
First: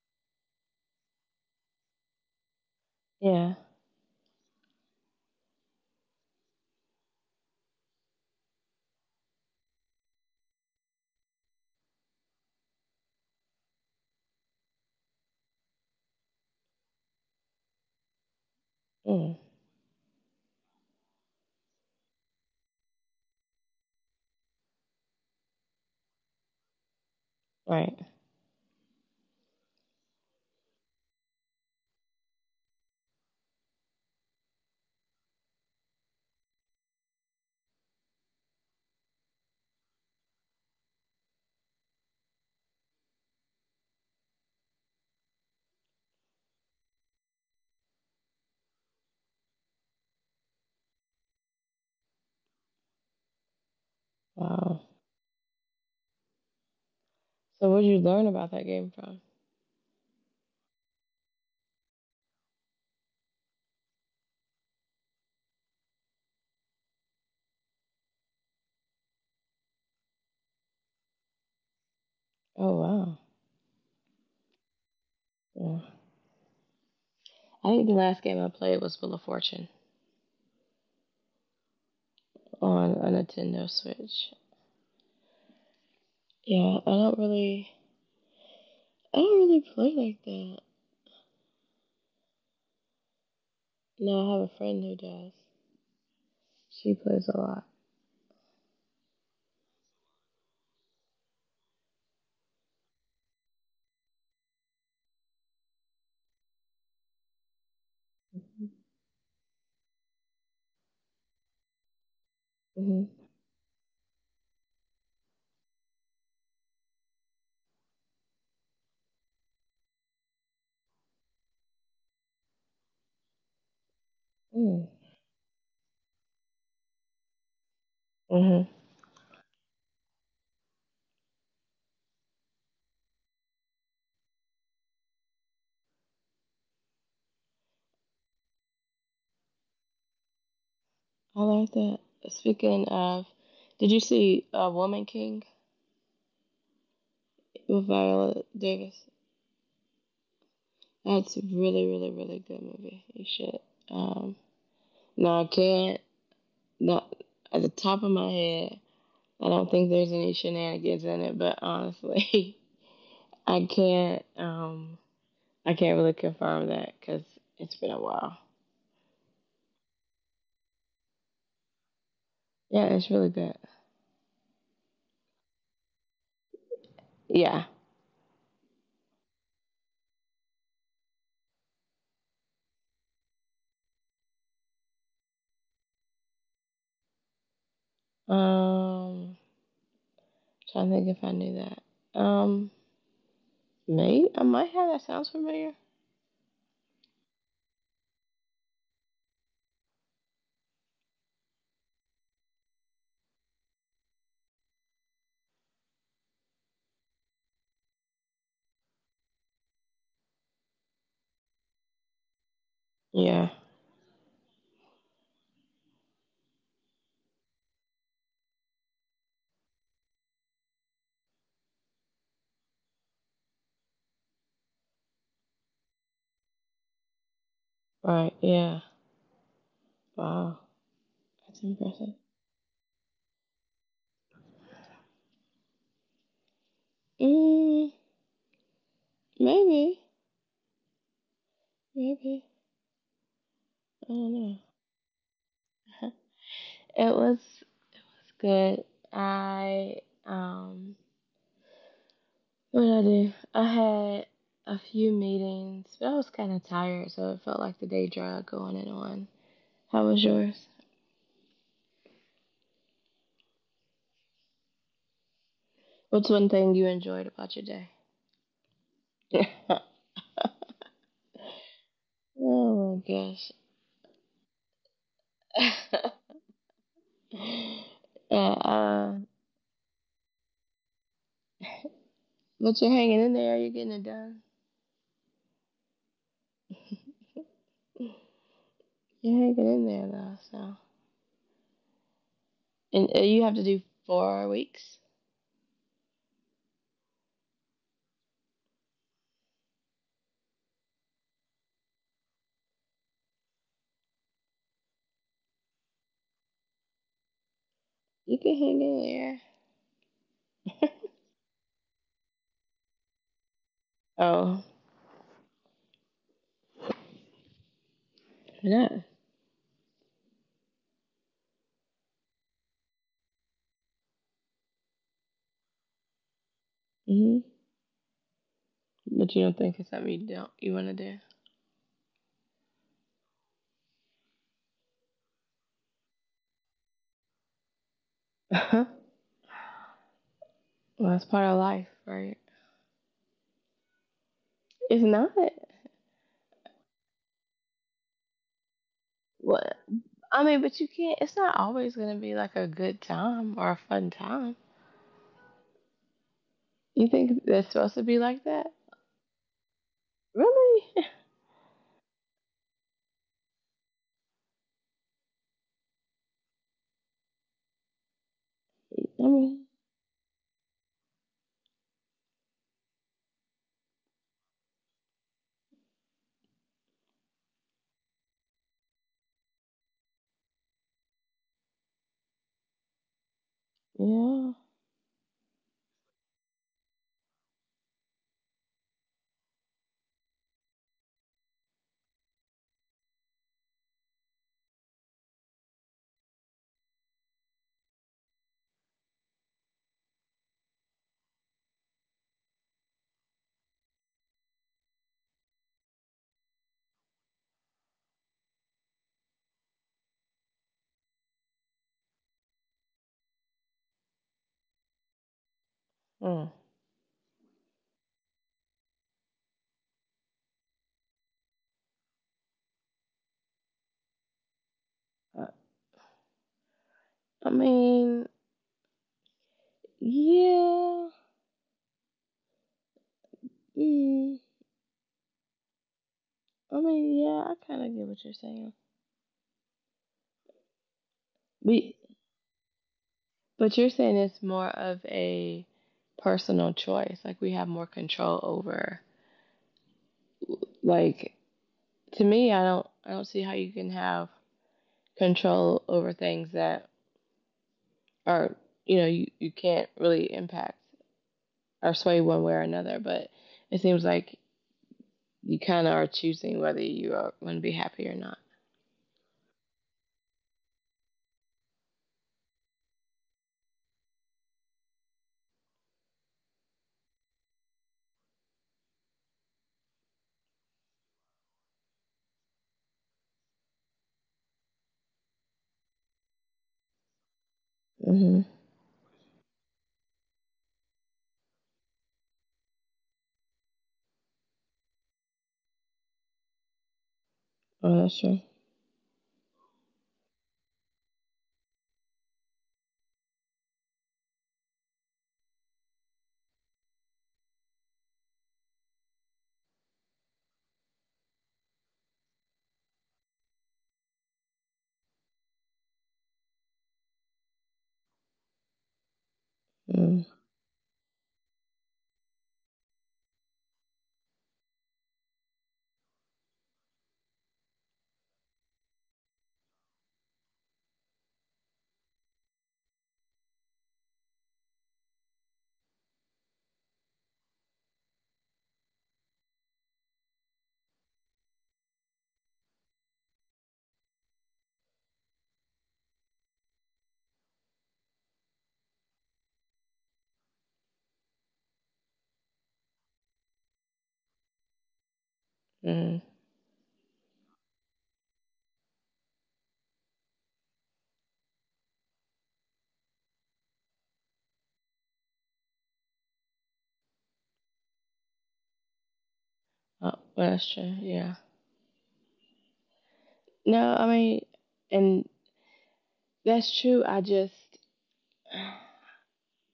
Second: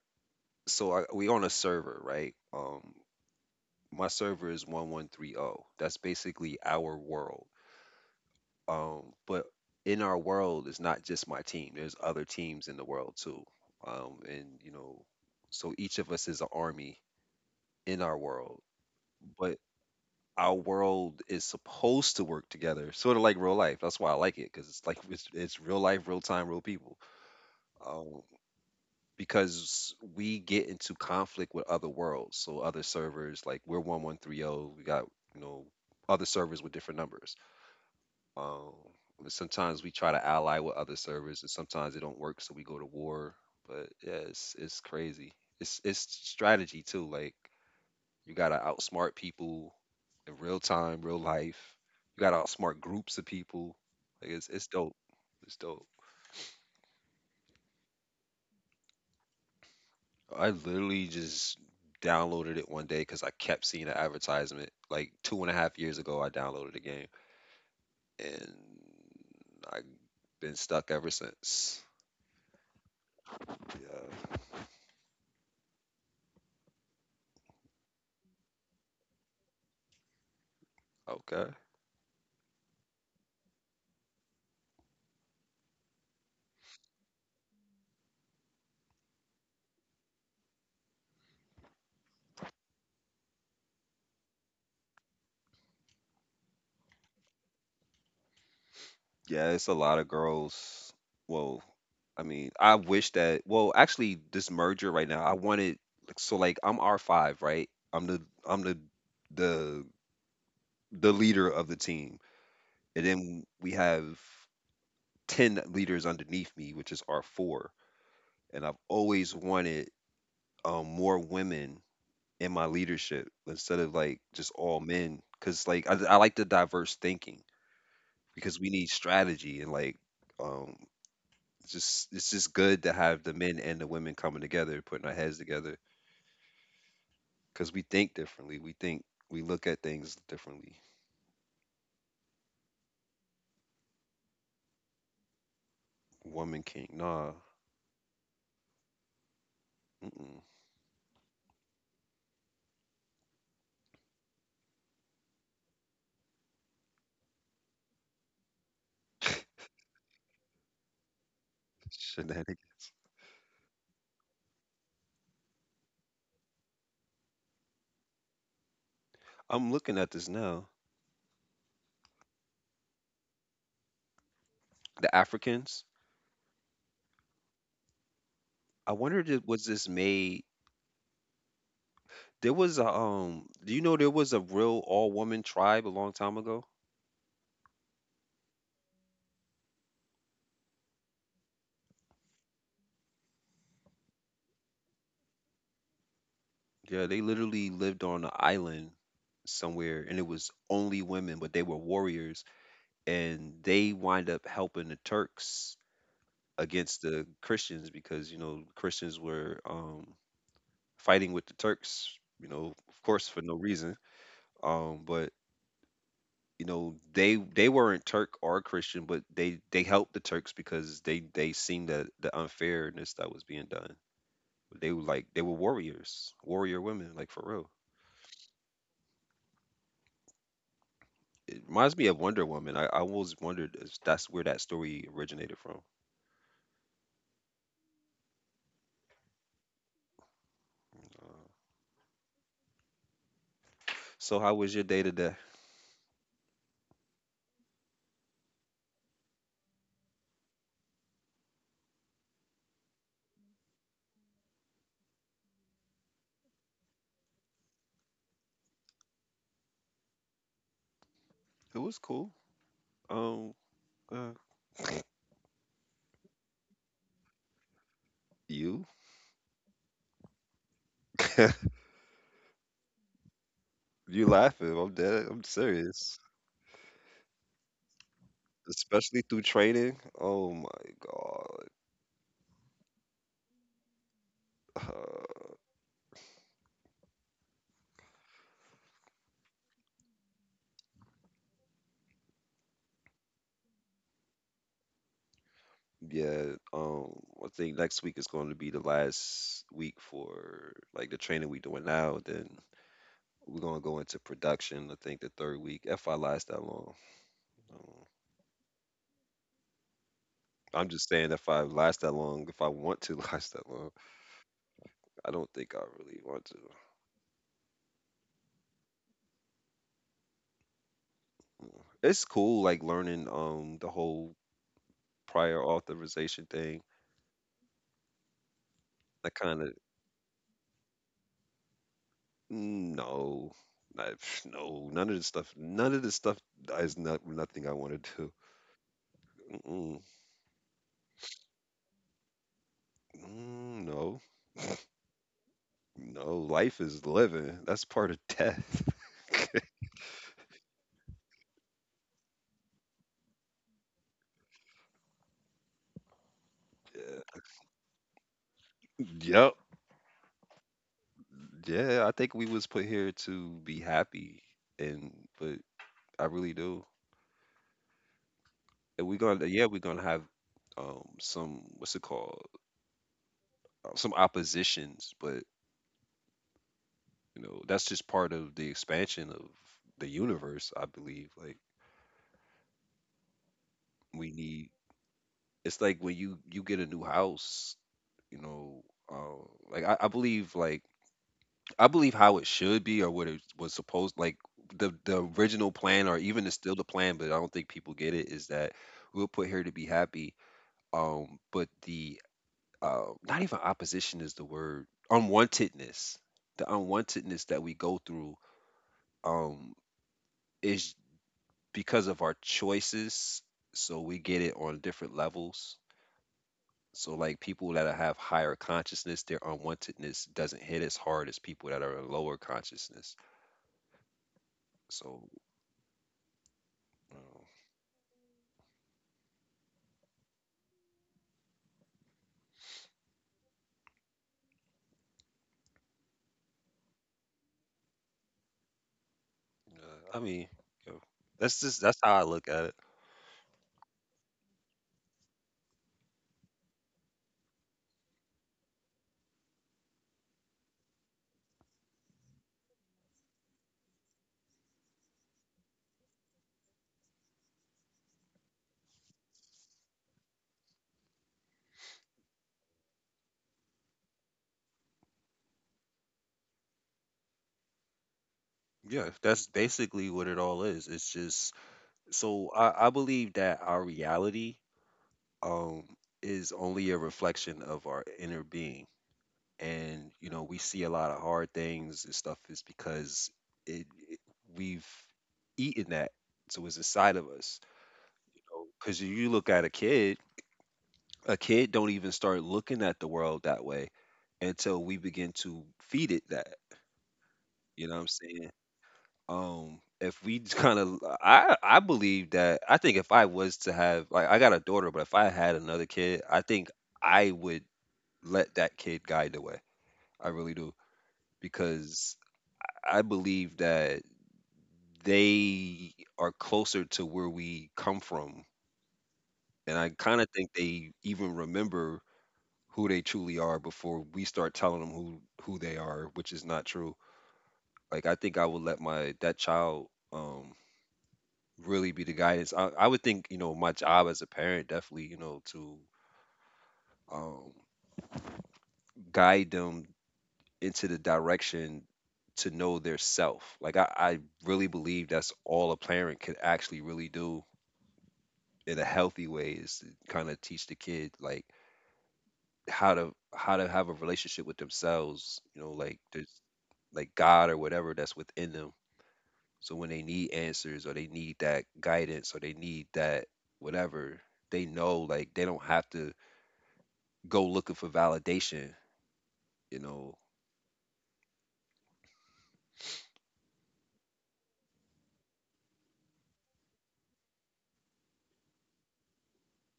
So I, we on a server, right? Um, Yeah. My server is one one three zero. That's basically our world. Um, but in our world, it's not just my team. There's other teams in the world too. Um, and you know, so each of us is an army in our world, Mm, but our world is supposed to work together, sort of like real life. That's why I like it because it's like it's, it's real life, real time, real people. right. Um, because we get into conflict with other worlds, so other servers. Like we're one one three zero. We got you know other servers with different numbers. Um, but sometimes we try to ally with other servers, and sometimes it don't work, so we go to war. But yeah, it's it's crazy. It's it's strategy too. Like you gotta outsmart people in real time, real life. You gotta outsmart groups of people. Like it's it's Wow. dope. It's dope. So what did you learn about that game from? I literally just downloaded it one day because I kept seeing an advertisement. Like two and a half years ago, I downloaded the game, and I've been stuck ever since. Oh wow. Yeah. Yeah. I think the last game I played was Wheel of Fortune Okay. on a Nintendo Switch. Yeah, I don't really, I don't really play like that. No, I have a friend who does. She plays a lot. Yeah, it's a lot of girls. Well, I mean, I wish that. Well, actually, this merger right now, I wanted. Like, so, like, I'm R five, right? I'm the I'm Mm-hmm. the the the leader of the team, and then we have ten leaders underneath me, which is R four. And I've always wanted um, more women in my leadership instead of like just all Mm-hmm. men, because like I, I like the diverse thinking because we Mm-hmm. need strategy and like. Um, just it's just good to have the men and the women coming together, putting our heads together, because we think differently. We think we look at things differently. I like that. Speaking of, did you see uh, Woman King Woman King, nah, with Viola Davis? mm-mm. That's a really, really, really good movie. You should. Um, now I can't. Not at the top of my head. I don't think there's any shenanigans in it, but <laughs> Shenetic- honestly, <laughs> I can't. Um, I can't really confirm that because it's been a while. I'm looking at this now. Yeah, it's really good. The Africans. Yeah. I wondered, did- was this made? There was a um. Do you know there was a real all woman tribe a long time ago? Um, trying to think if I knew that. Um, maybe I might have. That sounds familiar. Yeah, they literally lived on an island somewhere, and it was only women, but they were warriors, and they wind up helping the Turks against the Christians because you know Christians were um, fighting with the Turks, you know, of course for Yeah. no reason. Um, but you know they they weren't Turk or Christian, but they they helped the Turks because they they seen the the unfairness that was being done. They were like they were warriors, warrior women, like for real. Right. Yeah. Wow. It That's reminds me of impressive. Wonder Woman. I, I always wondered if that's where that story originated from. Mm, maybe. Uh, Maybe. I don't so how know. was your day today? <laughs> It was good. I um. What did I do? I had a few meetings, but I was kind of tired, so it felt like the day drug going and on. How was yours? It was cool. Um, uh, What's one thing you enjoyed about your day? you? <laughs> <laughs> oh my You laughing? I'm dead. I'm gosh. serious. <laughs> And uh, Especially through training. Oh my God. but you're hanging in there. You're getting it done. Uh, You're hanging in there though. So and uh, you have to do four weeks. yeah. Um. I think next week is going to be the last week for like the training we doing now. Then we're gonna go into production. I think the third week, if I last that long. Um, You can hang in I'm there. just saying, if I last that long, if I want to <laughs> last that long, <laughs> oh, I don't think I really want to. yeah. Mm. It's cool, like learning um the whole prior authorization thing. Hmm. That But you don't kind of think it's something you don't you want to do? No, I, no, none of this stuff. None of this stuff is not nothing I want to do. <laughs> well, Mm-mm. that's part of life, right? Mm, no, <laughs> It's not. no. Life is living. That's part of death. What I mean, but you can't. It's not always gonna be like a good time or a fun time. You <laughs> think that's supposed to be like that? Yeah. Yep. Really? <laughs> Yeah. I think we was put here to be happy, and but I really do. And I we're gonna, yeah, mean, we're gonna have um some what's it called? Uh, Some oppositions, but you know that's just part of the expansion of the universe, I believe. Like we yeah. need, it's like when you you get a new house, you know, um, like I, I believe like I believe how it should be or what it was supposed, like the the original plan, or even it's still the plan, but I don't think people get it, is that we are put here to be happy. Um, but the uh, not even opposition is the word, unwantedness, the unwantedness that we go through um, is because of our choices. So we get it on different levels. Hmm. So like people that have higher consciousness, their unwantedness doesn't hit as hard as people that are in lower consciousness. So, uh, I mean, yeah. Mm, I mean, yeah, I kind of get what you're saying. uh, I mean, you know, that's just that's We, how I look at it. but you're saying it's more of a personal choice. Like we have more control over. Like to me, I don't, I don't see how you can have control over things that are, you know, you, you can't really impact or sway one way or another. But it seems like you kind of are choosing whether you are going to be happy or not. Yeah, that's basically what it all is. It's just, so I, I believe that our reality um is only a reflection of our inner being. And you know, we see a lot of hard things and stuff is because it, it we've eaten that, so it's inside of us. Mhm. Because you look at a kid, a kid don't even start looking at the world that way until we begin to feed it that. You know what I'm Oh, that's true. saying? Um, if we kind of, I I believe that, I think if I was to have, like I got a daughter, but if I had another kid, I think I would let that kid guide the way. I really do, because I believe that they are closer to where we come from, and I kind Hmm. of think they even remember who they truly are before we start telling them who who they are, which is not true. Like I think I would let my that child um really be the guidance. I, I would think, you know, my job as a parent definitely, you know, to um guide them into the direction to know their self. Like I, I really believe that's all a parent could actually really do in a healthy way, is to kind of teach the kid like how to how to have a relationship with themselves, you know, like Hmm. there's like God or whatever that's within them. So when they need answers or they need that guidance or they need that, whatever, they know, like they don't have to go looking for validation, you know. Oh, well, that's true. Yeah. No, I mean, and that's true. I just,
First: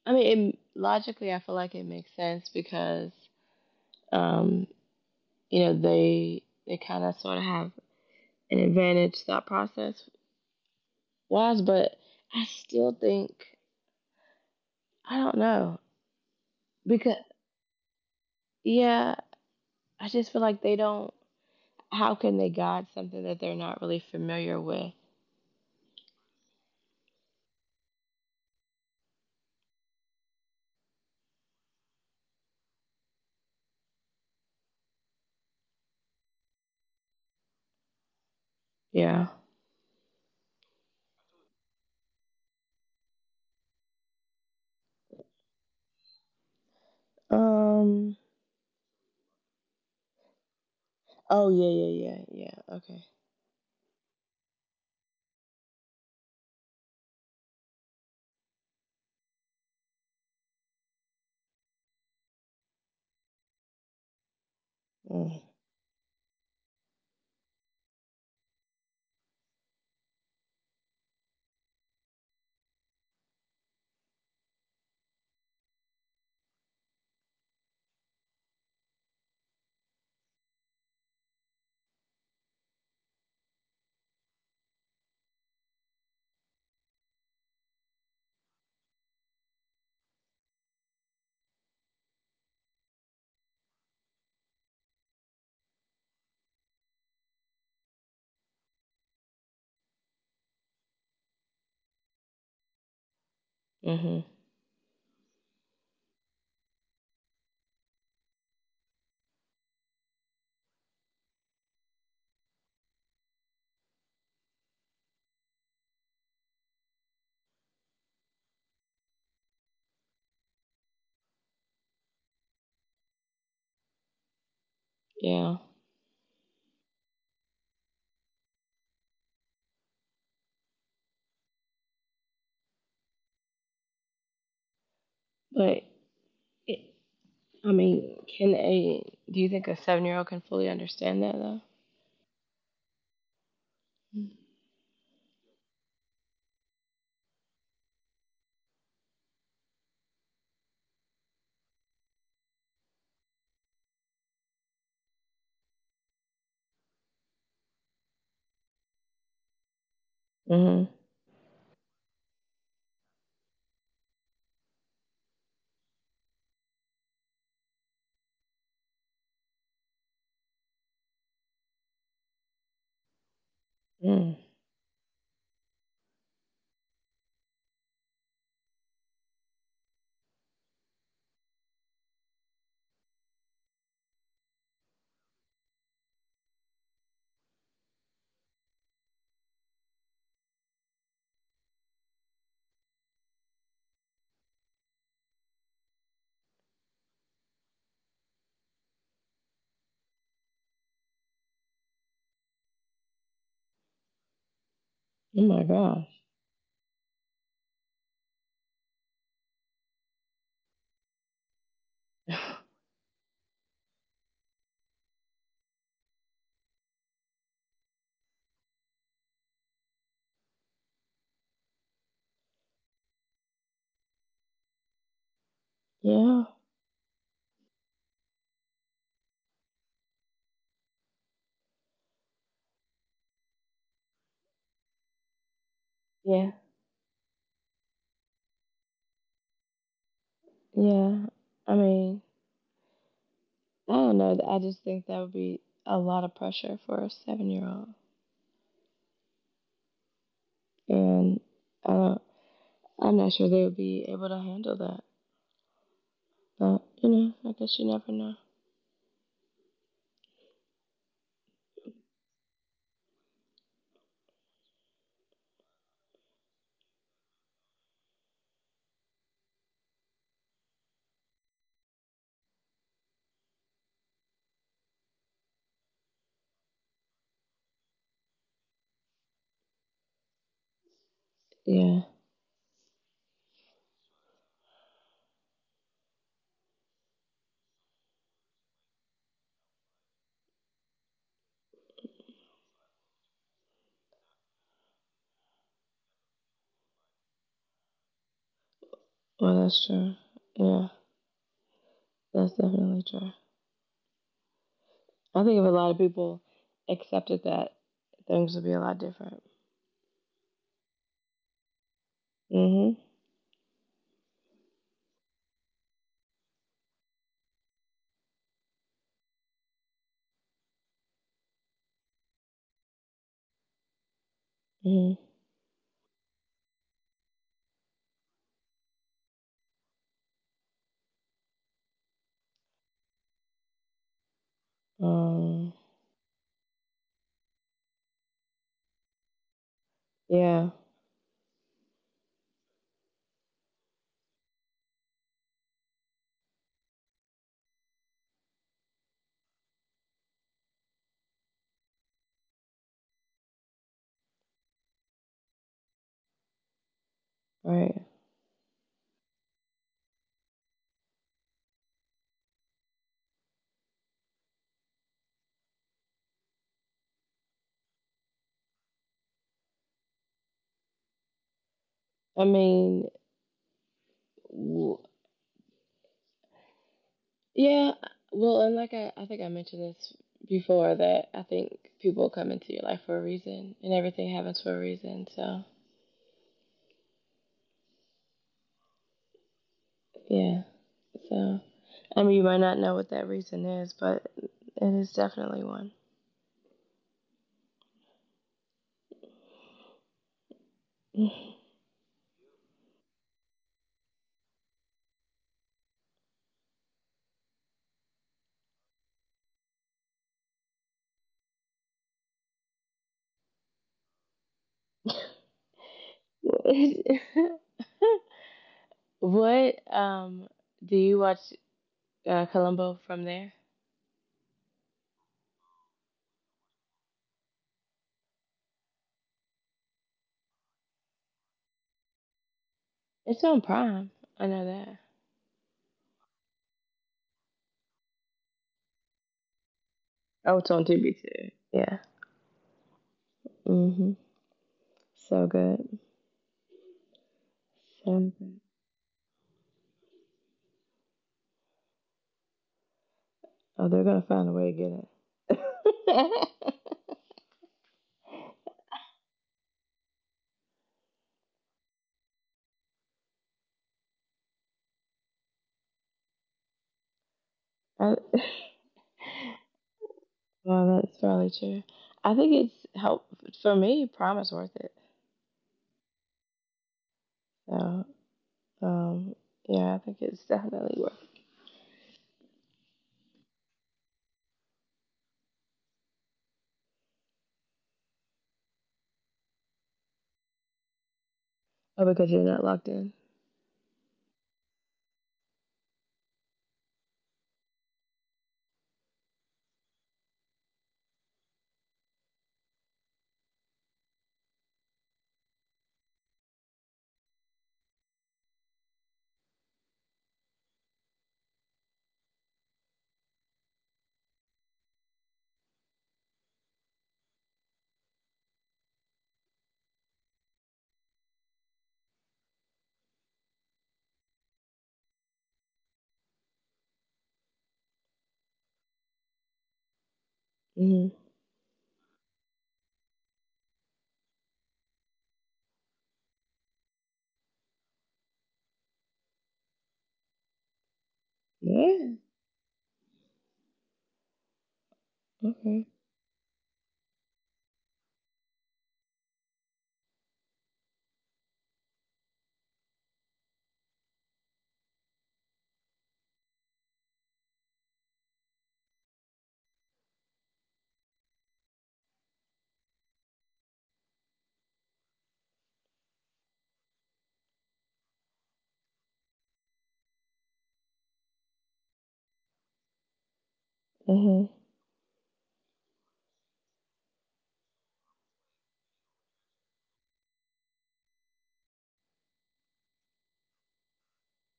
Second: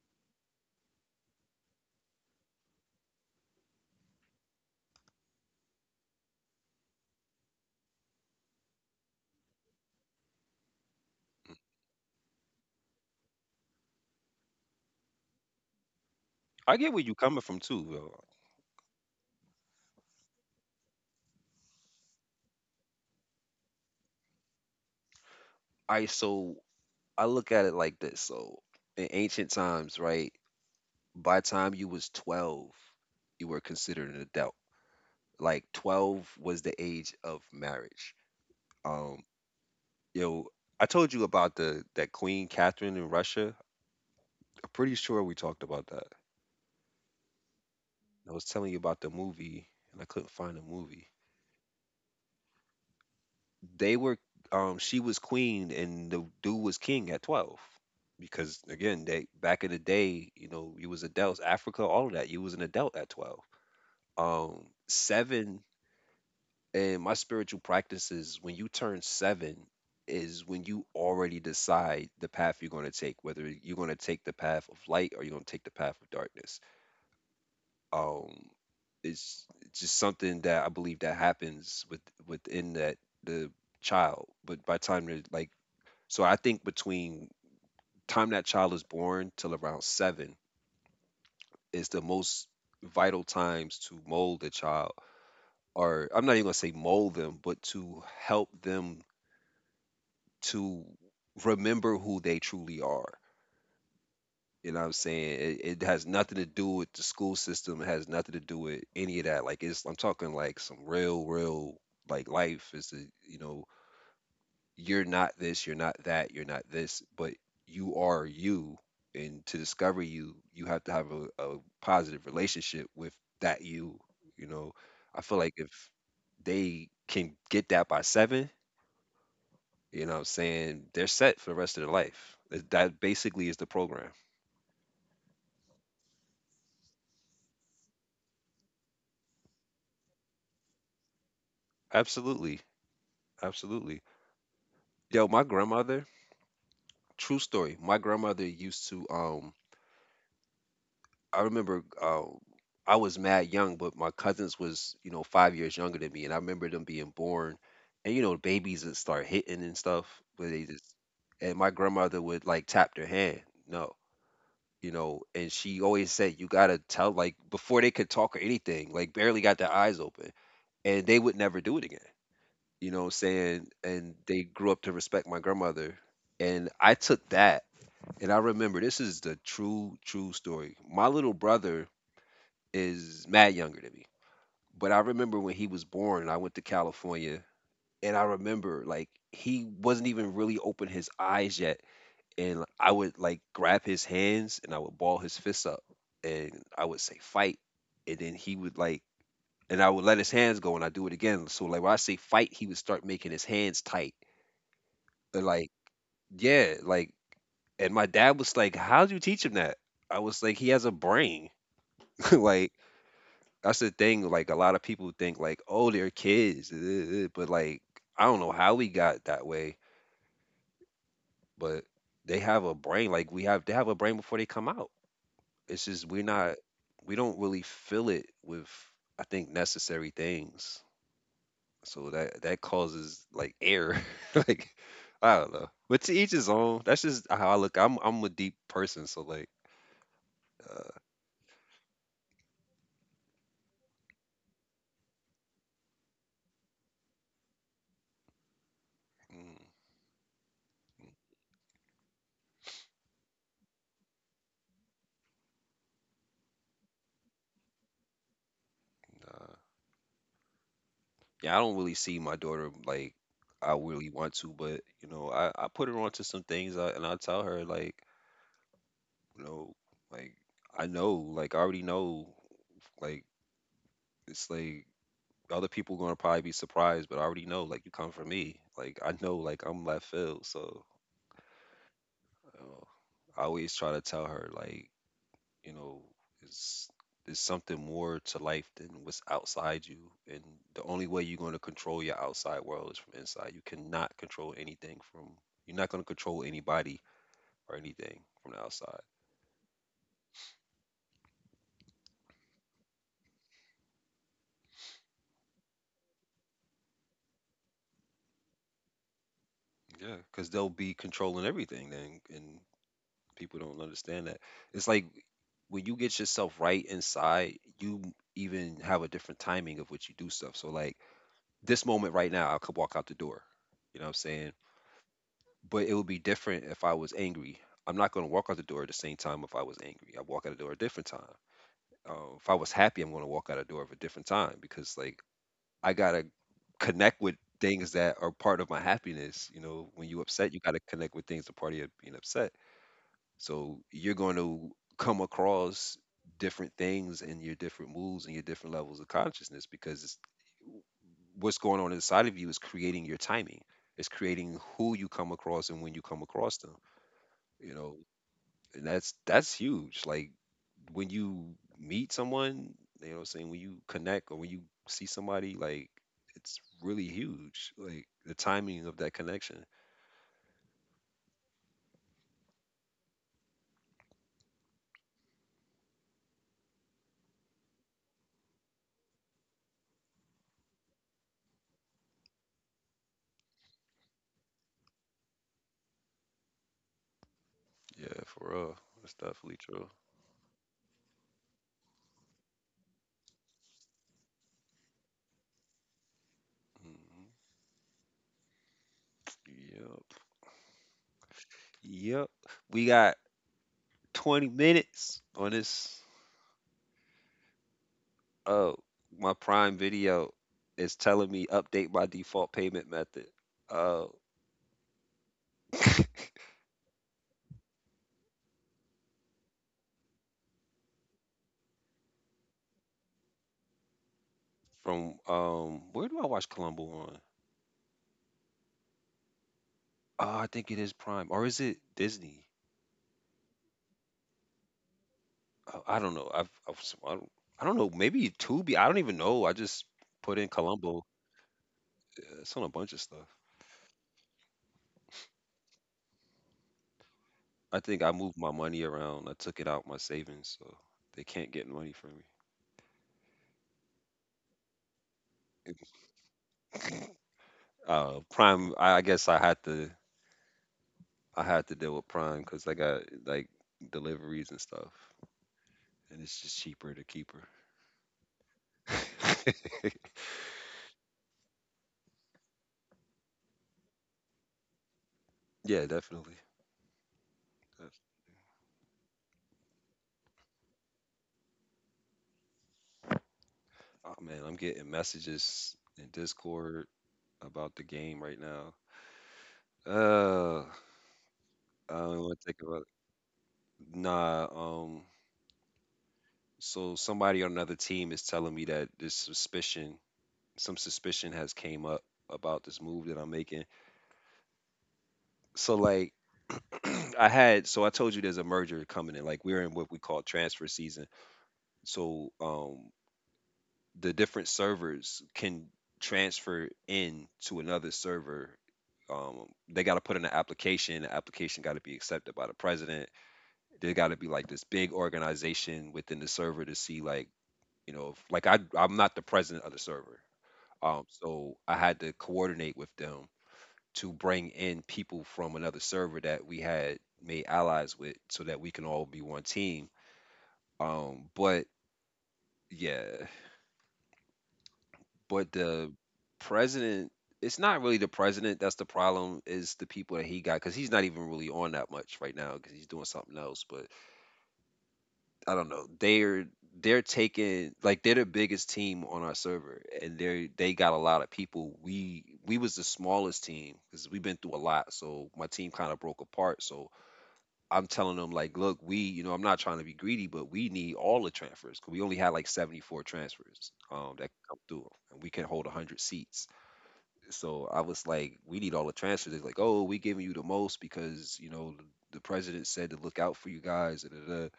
I mean, it, logically, I feel like it makes sense because, um, you know, they they kind of sort of have an advantage thought process wise, but I still think I don't know I get where you because coming from too, bro. yeah, I just feel like they don't. How can they guide something that they're not really familiar with? I so I look at it like this. So in ancient times, right, by the time you was twelve, you were considered an adult. Like twelve was the age of marriage. Um, Yeah. Yo, I told you about the that Queen Catherine in Russia. I'm pretty sure we talked about that. Um. I was telling you about the movie, and I couldn't find the movie. Oh yeah, yeah, yeah, yeah. Okay. They were, um, she was queen, and the dude was king at twelve. Because again, they back in the day, you know, you was adults, Africa, all of that. You was an adult at twelve. Um, Mm, Seven, and my spiritual practices, when you turn seven, is when you already decide the path you're going to take, whether you're going to take the path of light or you're going to take the path of darkness. Um, it's it's just something that I believe that happens with within that the child. But by time they're like, so I think between time that child is born till around seven is the most vital times to mold a child, or I'm not even gonna say mold them, but to help them to remember who they truly are. mhm. You know what I'm saying? It, it has nothing to do with the school system. It has nothing to do with any of that. Like it's, I'm talking like some real, real, like life is the, you know, you're not this, you're not that, you're not this, but you are you. And to discover you, you have to have a, a positive relationship with that you. You know, I feel like Yeah. if they can get that by seven, you know what I'm saying, they're set for the rest of their life. That that basically is the program. But it, I mean, can a do you think a seven year old can fully understand that though? Absolutely. Absolutely. Yo, my grandmother, true story. My grandmother used to um I remember uh, I was mad young, but my cousins was, you know, five years younger than me, and I remember them being born, and you know, babies that start hitting and stuff, but they just, Mm-hmm. and my grandmother would like tap their hand. No, you know, and she always said you gotta tell, like before they could talk or anything, like barely got their eyes open. And they would never do it again. You know what I'm saying? And Mm. they grew up to respect my grandmother. And I took that. And I remember, this is the true, true story, my little brother is mad younger than me. But I remember when he was born, I went to California, and I remember like he wasn't even really open his eyes yet. And I would like grab his hands and I would ball his fists up, and I would say fight. And then he would like, and I would let his hands go and I do it again. So like when I say fight, he would start making his hands tight. Oh And my like, gosh. yeah, like, and my dad was like, "How'd you teach him that?" I was like, he has a brain. <laughs> Like <sighs> that's the thing. Like a lot of people think like, oh, they're kids, uh, uh, but like I don't know how we got that way, but they have a brain. Like we have, they have a brain before they come out. It's just <laughs> we're yeah. not, we don't really fill it with, I think, necessary things. So that that causes like error. <laughs> Like I don't know, but to each his Yeah. own. That's just how I look. I'm I'm a deep person, so like, uh, Yeah. I mean, I don't know. I just think that would be a lot of pressure for a seven year old, mm, and uh, I'm not sure they would be able to handle that. But you know, I guess you never know. nah. Yeah, I don't really see my daughter like I really want to, but you know, I, I put her onto some things I, and I tell her like, you know, like I know, like I already know, like it's like other people gonna probably be surprised, but I already know, like you come from me, like I know, like I'm left field, so Yeah. you know, I always try to tell her like, you know, is is something more to life than what's outside you, and the only way you're going to control your outside world is from inside. You cannot control anything from, you're not going to control anybody or anything from the outside. Well, that's true. Yeah, that's definitely true. I think if a lot of people accepted that, things would be a lot different. Yeah, because they'll be controlling everything then. And Mm-hmm. people don't understand that. It's like when you get yourself right inside you, even have a different timing of what you do stuff. So like this moment right now I could walk out the door, you know what I'm saying, Mhm. but it would be different if I was angry. I'm not going to walk out the door at the same time if I was angry. I walk out the door a different time. Uh, if I was happy, I'm going to walk out the door of a different time, because like Um. I gotta connect with things that are part of my happiness. You know, when you upset, you Yeah. gotta connect with things that part of you being upset. So you're going to come across different things in your different moods and your different levels of consciousness, because it's, what's going on inside of you is creating your timing. It's creating who you come across and when you come across them, you know. Right. And that's that's huge. Like when you meet someone, you know what I'm saying, when you connect or when you see somebody, like it's really huge. Like the timing of that connection. I mean, w- yeah. Well, and like I, I think I mentioned this before that I think people come into your life for a reason, and everything happens for a reason. So Yeah, for real. That's definitely true. yeah. So I mean, you might not know what that reason is, but it is definitely one. hmm Yep. <laughs> Yep. We got twenty minutes on this. Oh, my Prime video is telling me update my default payment method. Oh, <laughs> What um do you watch uh, Columbo from there? from um, where do I watch Columbo on? Uh, I think it is Prime, or is it Disney? It's on Prime. I know that. Uh, I don't know. I've, I've s- I don't, I don't know. Maybe Tubi. I don't even know. I just put in Oh, it's on Columbo. T V too. Yeah. Yeah, it's on a bunch of stuff. Hmm. So good. I think I So moved my good. money around. I took it out my savings, so they can't get money from Oh, they're gonna find a way to get it. me. <laughs> <laughs> uh, Prime. I, I guess I had to. I had to deal with Prime because I got like deliveries and stuff, and it's just cheaper to keep her. I, <laughs> <laughs> well, that's probably true. I think it's helped for me. Prime is worth it. Yeah, definitely. That's- So, um, yeah, I think it's definitely worth it. Oh man, I'm getting messages in Discord about the game right now. Uh, I Oh, don't because want you're to think not about locked it. in. Nah, um, so somebody on another team is telling me that this suspicion, some suspicion has came up about this move that I'm making. So like <clears throat> I had, so I told you there's a merger coming in. Like we're in what we call transfer season. So um, the different servers can transfer in to another server. Um, they got to put in an application. The application got to be accepted by the president, there got to be like this big organization within the server to see like, you know, if, like I I'm not the president of the server, um Hmm. so I had to coordinate with them to bring in people from another server that we had made allies with so that we can all be one team, um but Yeah. yeah, but Okay. the president it's not really the president that's the problem, is the people that he got, because he's not even really on that much right now because he's doing something else. But I don't know. They're they're taking, like they're the biggest team on our server, and they they got a lot of people. We we was the smallest team because we've been through a lot. So my team kind of broke apart. So I'm telling them like, look, we, you know, I'm not trying to be greedy, but we need all the transfers because we only had like seventy-four transfers um that Hmm. come through, and we can hold one hundred seats. So I was like, we need all the transfers. They're like, oh, we giving you the most because, you know, the president said to look out for you guys, da, da, da.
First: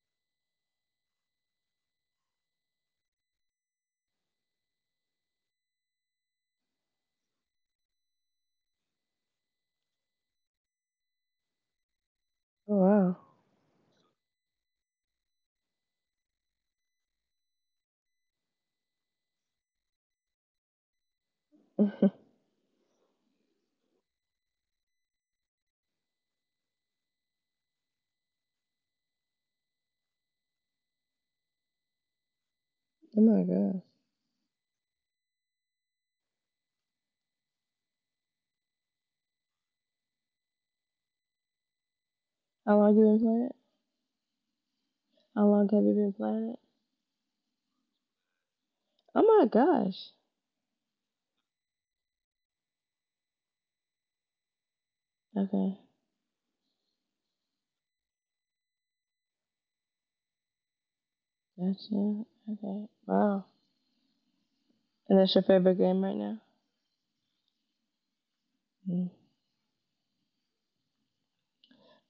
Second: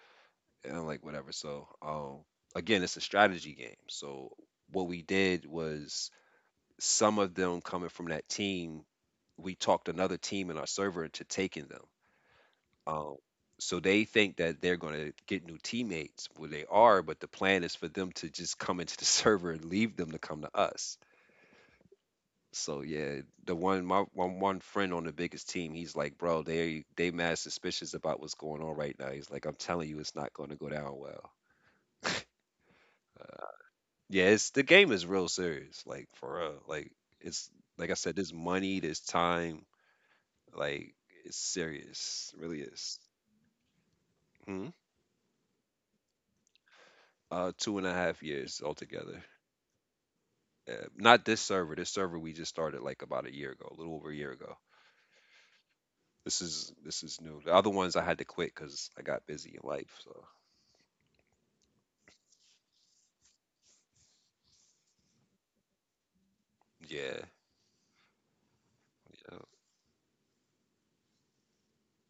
And I'm like, whatever. So um, again, it's a strategy game. So what we did was, some of them coming from that team, we talked another team in our server into taking them. Oh wow. Um, so they think that they're going to get new teammates. Well, they are, but the plan is for them to just come into the <laughs> server and leave them to come to us. <laughs> oh So yeah, the one my one, one friend on the biggest team, he's like, bro, they they mad suspicious about what's going on right now. He's like, I'm telling you, it's not going to go down well. my <laughs> gosh. Yeah, it's, the game is real serious, like for real. Like it's like I said, there's money, there's time, like it's serious. It really How long is. you been playing it? Hmm. How long have you been playing it? Uh, two and a half years Oh altogether. my gosh. Uh, not this server. This server we just started like about a year ago, a little over a year ago. Okay. This is this is new. The other ones I had to quit because I got busy in life. So Gotcha. Okay. Wow. And that's your favorite game right now? yeah, Mm. yeah.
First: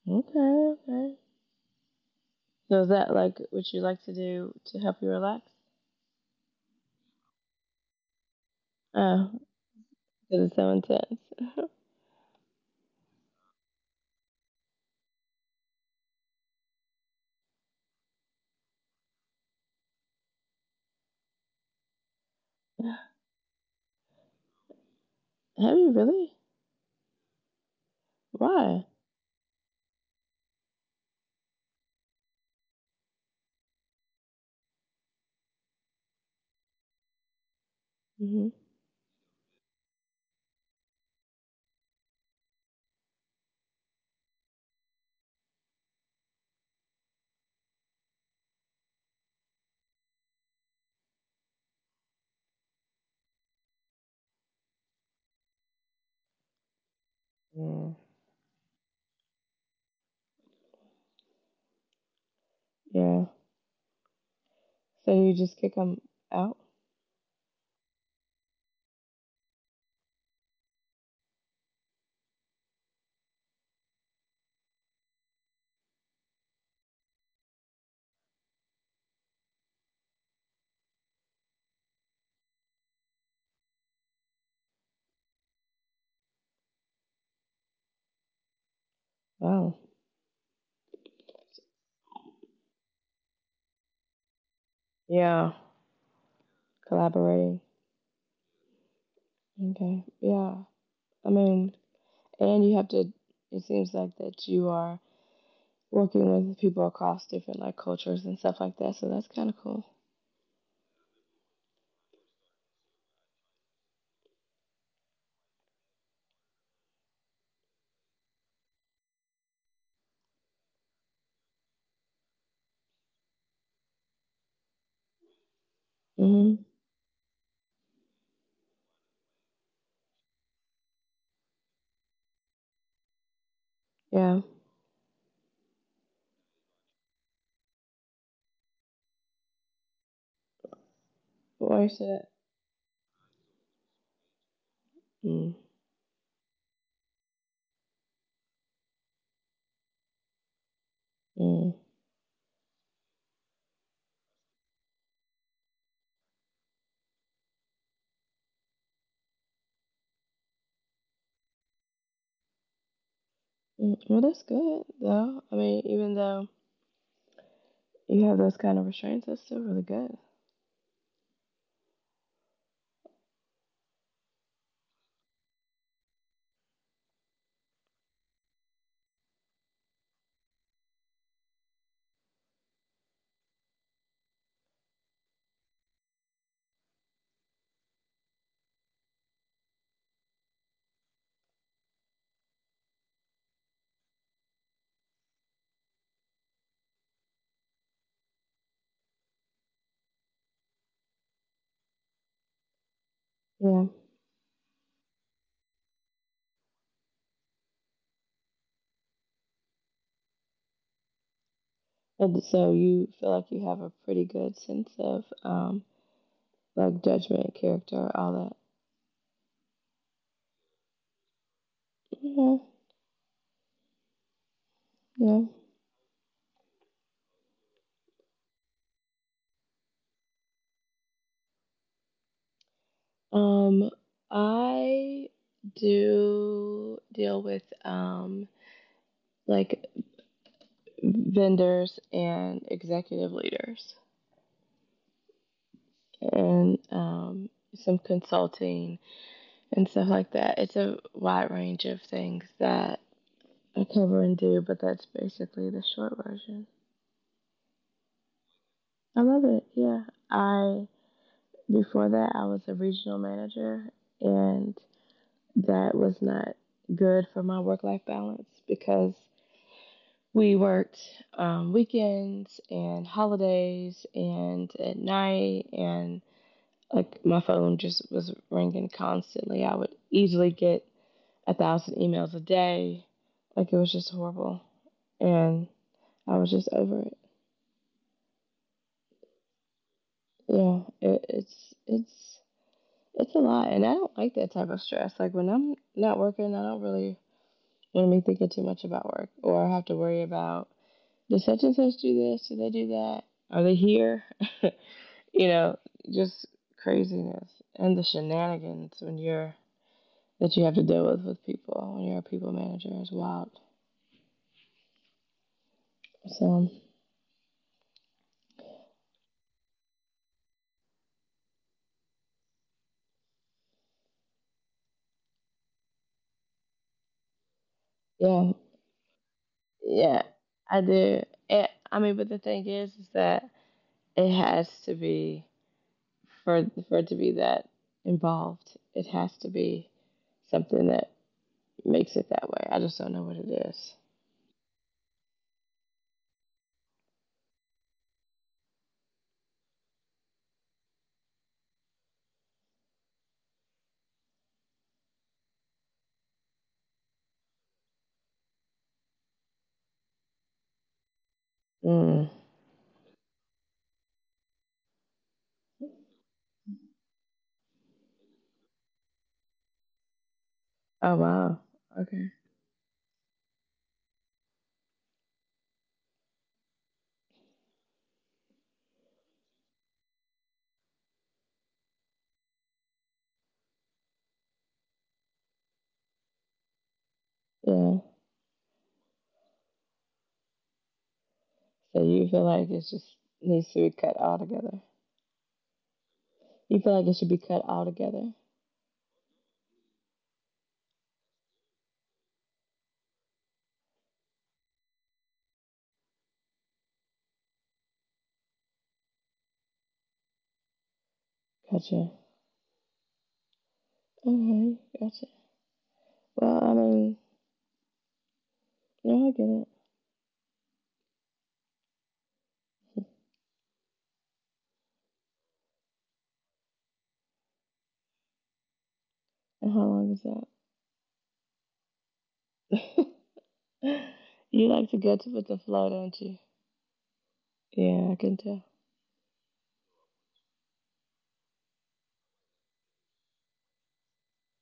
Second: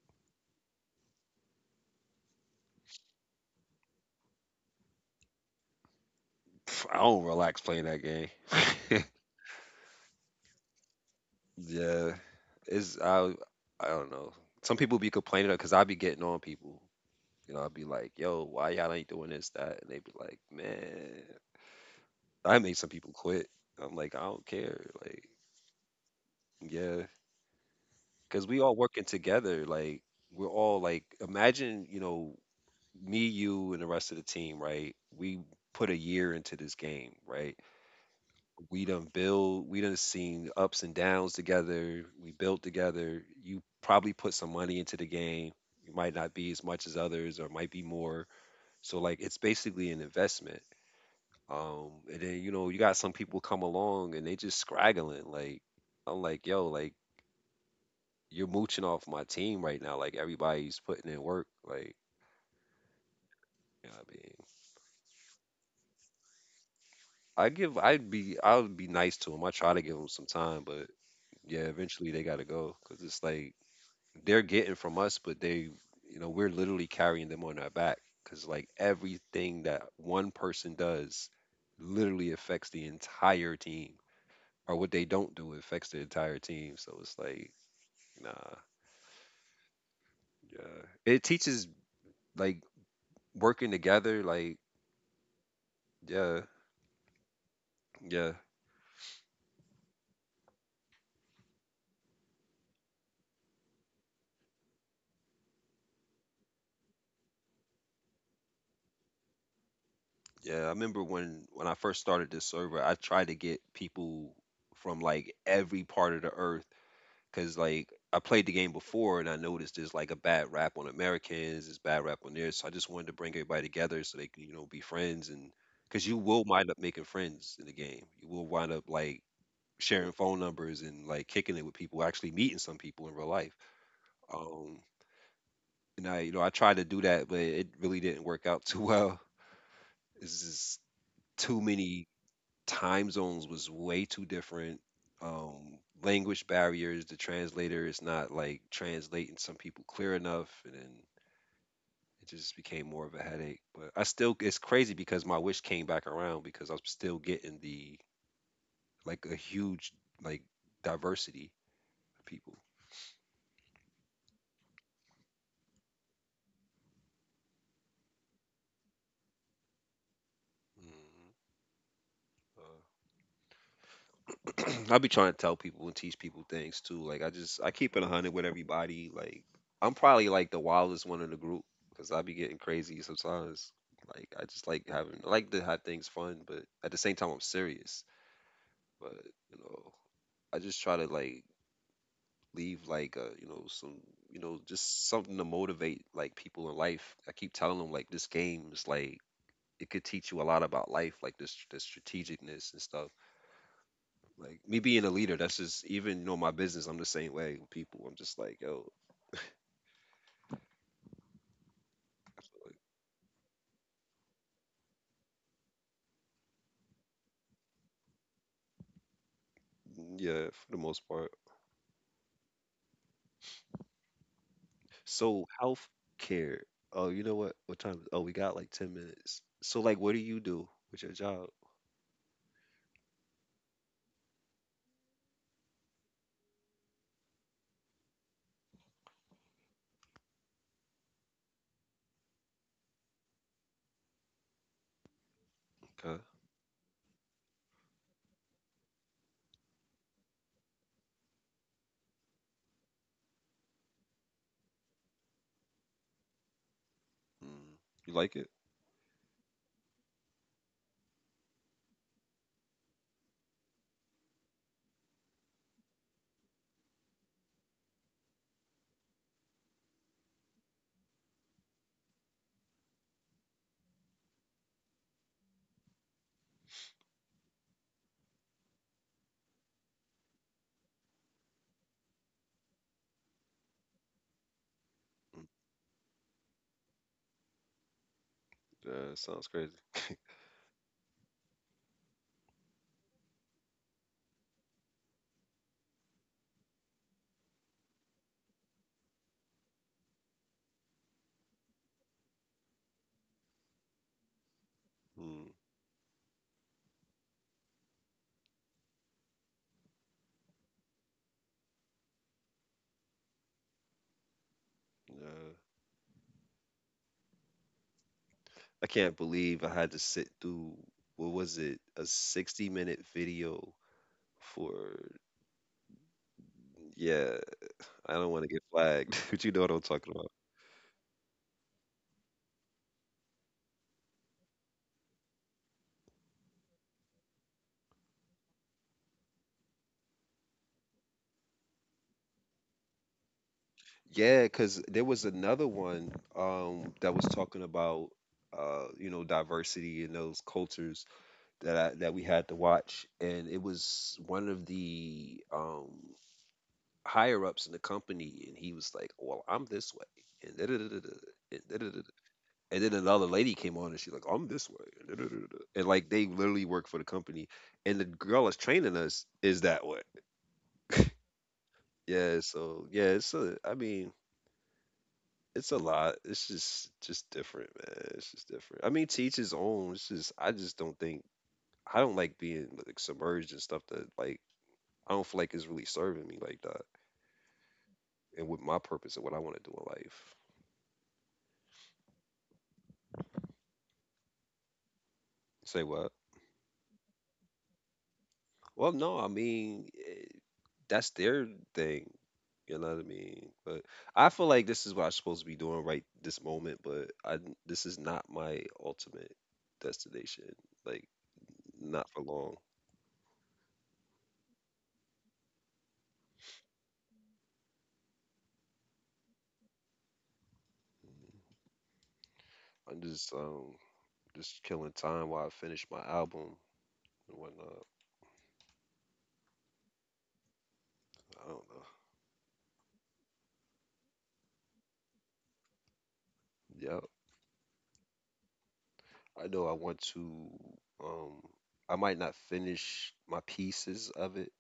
Okay, okay. So is that like what you like to do to help you relax? Pff, I don't relax playing that game. <laughs> Oh, because it's so intense. <sighs> Yeah, it's I I don't know. Some people be complaining because I be getting on people. You know, I'd be like, yo, why y'all ain't doing this, that? And they'd be like, man, I made some people <laughs> quit. I'm like, I don't care. Like, Have you really? yeah, because we all Why? working together. Like, we're all like, imagine, you know, me, you, and the rest of the team, right? We put a year into this game, right? Hmm. We done build, we done seen ups and downs together. We built together. You probably put some money into the game. It might not be as much as others, or might be more. So like, it's basically an investment. Um, and then, you know, you got some people come along and they just scraggling. Like I'm like, yo, like Mm. you're mooching off my team right now. Like everybody's putting in work. Like, Yeah. you know what I mean, So you just kick them out? I give, I'd be, I would be nice to them. I try to give them some time, but yeah, eventually they gotta go because it's like they're getting from us, but they, you know, we're literally carrying them on our back because like everything that one person does literally affects the entire team, or what they don't do affects the entire team. So it's like, nah, Wow. yeah. It teaches like working together, like Yeah. yeah, Collaborating. yeah, Okay. Yeah. I mean, and you have to, it seems like that you are working with people across different like cultures and stuff like that. So that's kind of cool. yeah. I remember when when I first started this server, I tried to get people from like every part of the earth because like I played the game before and I noticed there's like a bad rap on Americans, there's bad rap on there, so I just wanted to bring everybody together so they can, you know, be friends. And because you will Hmm. wind up making friends in the game, you will wind up like sharing phone numbers and like kicking it with people, actually meeting some people in real life. Yeah. Um, And I, you know, I tried to do that, but it really didn't work out too well. It's just too But why you many said, time zones was way too different. mm. Um, language barriers, the translator is not like translating some people clear enough, and then Mm. it just became more of a headache. But I still, it's crazy because my wish came back around because I'm still getting the like a huge like diversity of people. Mm. Well, that's good though. I mean, even though you have those kind of restraints, that's still really good. Mhm. <clears throat> I be trying to tell people and teach people things too. Like I just I keep it a hundred with everybody. Like I'm probably like the wildest one in the group because I be getting crazy sometimes. Like I just like having I like to have things fun, but at the same time I'm serious. But you know, I just try to like leave like uh you know some, you know, just something to motivate like people in life. I keep telling them like this game is like it could teach you a lot about life, like this, the strategicness and stuff. Yeah. Like me being a leader, that's just even, you know, my business. I'm the same way with people. I'm just like, yo, And I so feel you feel like you have a pretty good sense of um like judgment, character, all like, mm, yeah, for the most part. that. Yeah. Yeah. So health care. Oh, you know what? What time? Oh, we got like ten minutes. So like, what do you do with your job? Um, I do deal with um like vendors and executive leaders Okay. and um some consulting and stuff like that. It's a wide range of things that I cover and do, but that's basically the short version. Mm. You like it? I love it. Yeah. I Before that I was a regional manager and that was not good for my work life balance because we worked um, weekends and holidays and at night and like my phone just was ringing constantly. I would easily get a thousand emails a day. Like it was just horrible. Mm. And I was just over it. Uh, sounds crazy. Yeah, it, it's it's it's a lot, and I don't like that type of stress. Like when I'm not working, I don't really want to be thinking too much about work, or I have to worry about did such and such do this? Did they do that? Are they here? <laughs> you Mm. know, just craziness and the shenanigans when you're that you have to deal with with people when you're a people manager is wild. Yeah. So I can't believe I had to sit through, what was it, a sixty minute video for? Yeah, I don't want to yeah, get flagged, <laughs> but you know what I'm talking yeah, about. I do. It, I mean, but the thing is, is that it has to be for for it to be that involved, it has to be something that makes it that way. I just don't know what it is. Yeah, because there was another one um, that was talking about, uh, you know, diversity in those cultures that I, that we had to watch, and it was one of the um, higher ups in the company, and he was like, "Well, I'm this way," and da da da da da. And da da da da. Mm. And then another lady came on and she's like, I'm this way. And da da da da. And like they literally work for the company. And the girl that's training us is that way. Oh wow. Okay. Yeah. So, yeah, it's a, I mean, it's a lot. It's just just different, man. It's just different. I mean, to each his own. It's just I just don't think I don't like being like submerged in stuff that like I don't feel like is really serving me like that, Yeah. and with my purpose and what I want to do in life. So you feel like it just needs to be cut all together. Say what? You feel like it should be cut all together. Well, no, I mean, eh, that's their thing. You know what I mean? But I feel like this is what I'm supposed to be doing right this moment. But I This is not my ultimate destination. Like, Gotcha. not for long. Okay. Gotcha. Well, I mean, yeah, I get it. Mm, I'm just um just killing time while I finish my album and whatnot. And how long is I don't that? <laughs> you like to go to with the flow, don't you? know. Yeah, I can tell. Yeah, I know I want to. Um, I might not finish my pieces of it.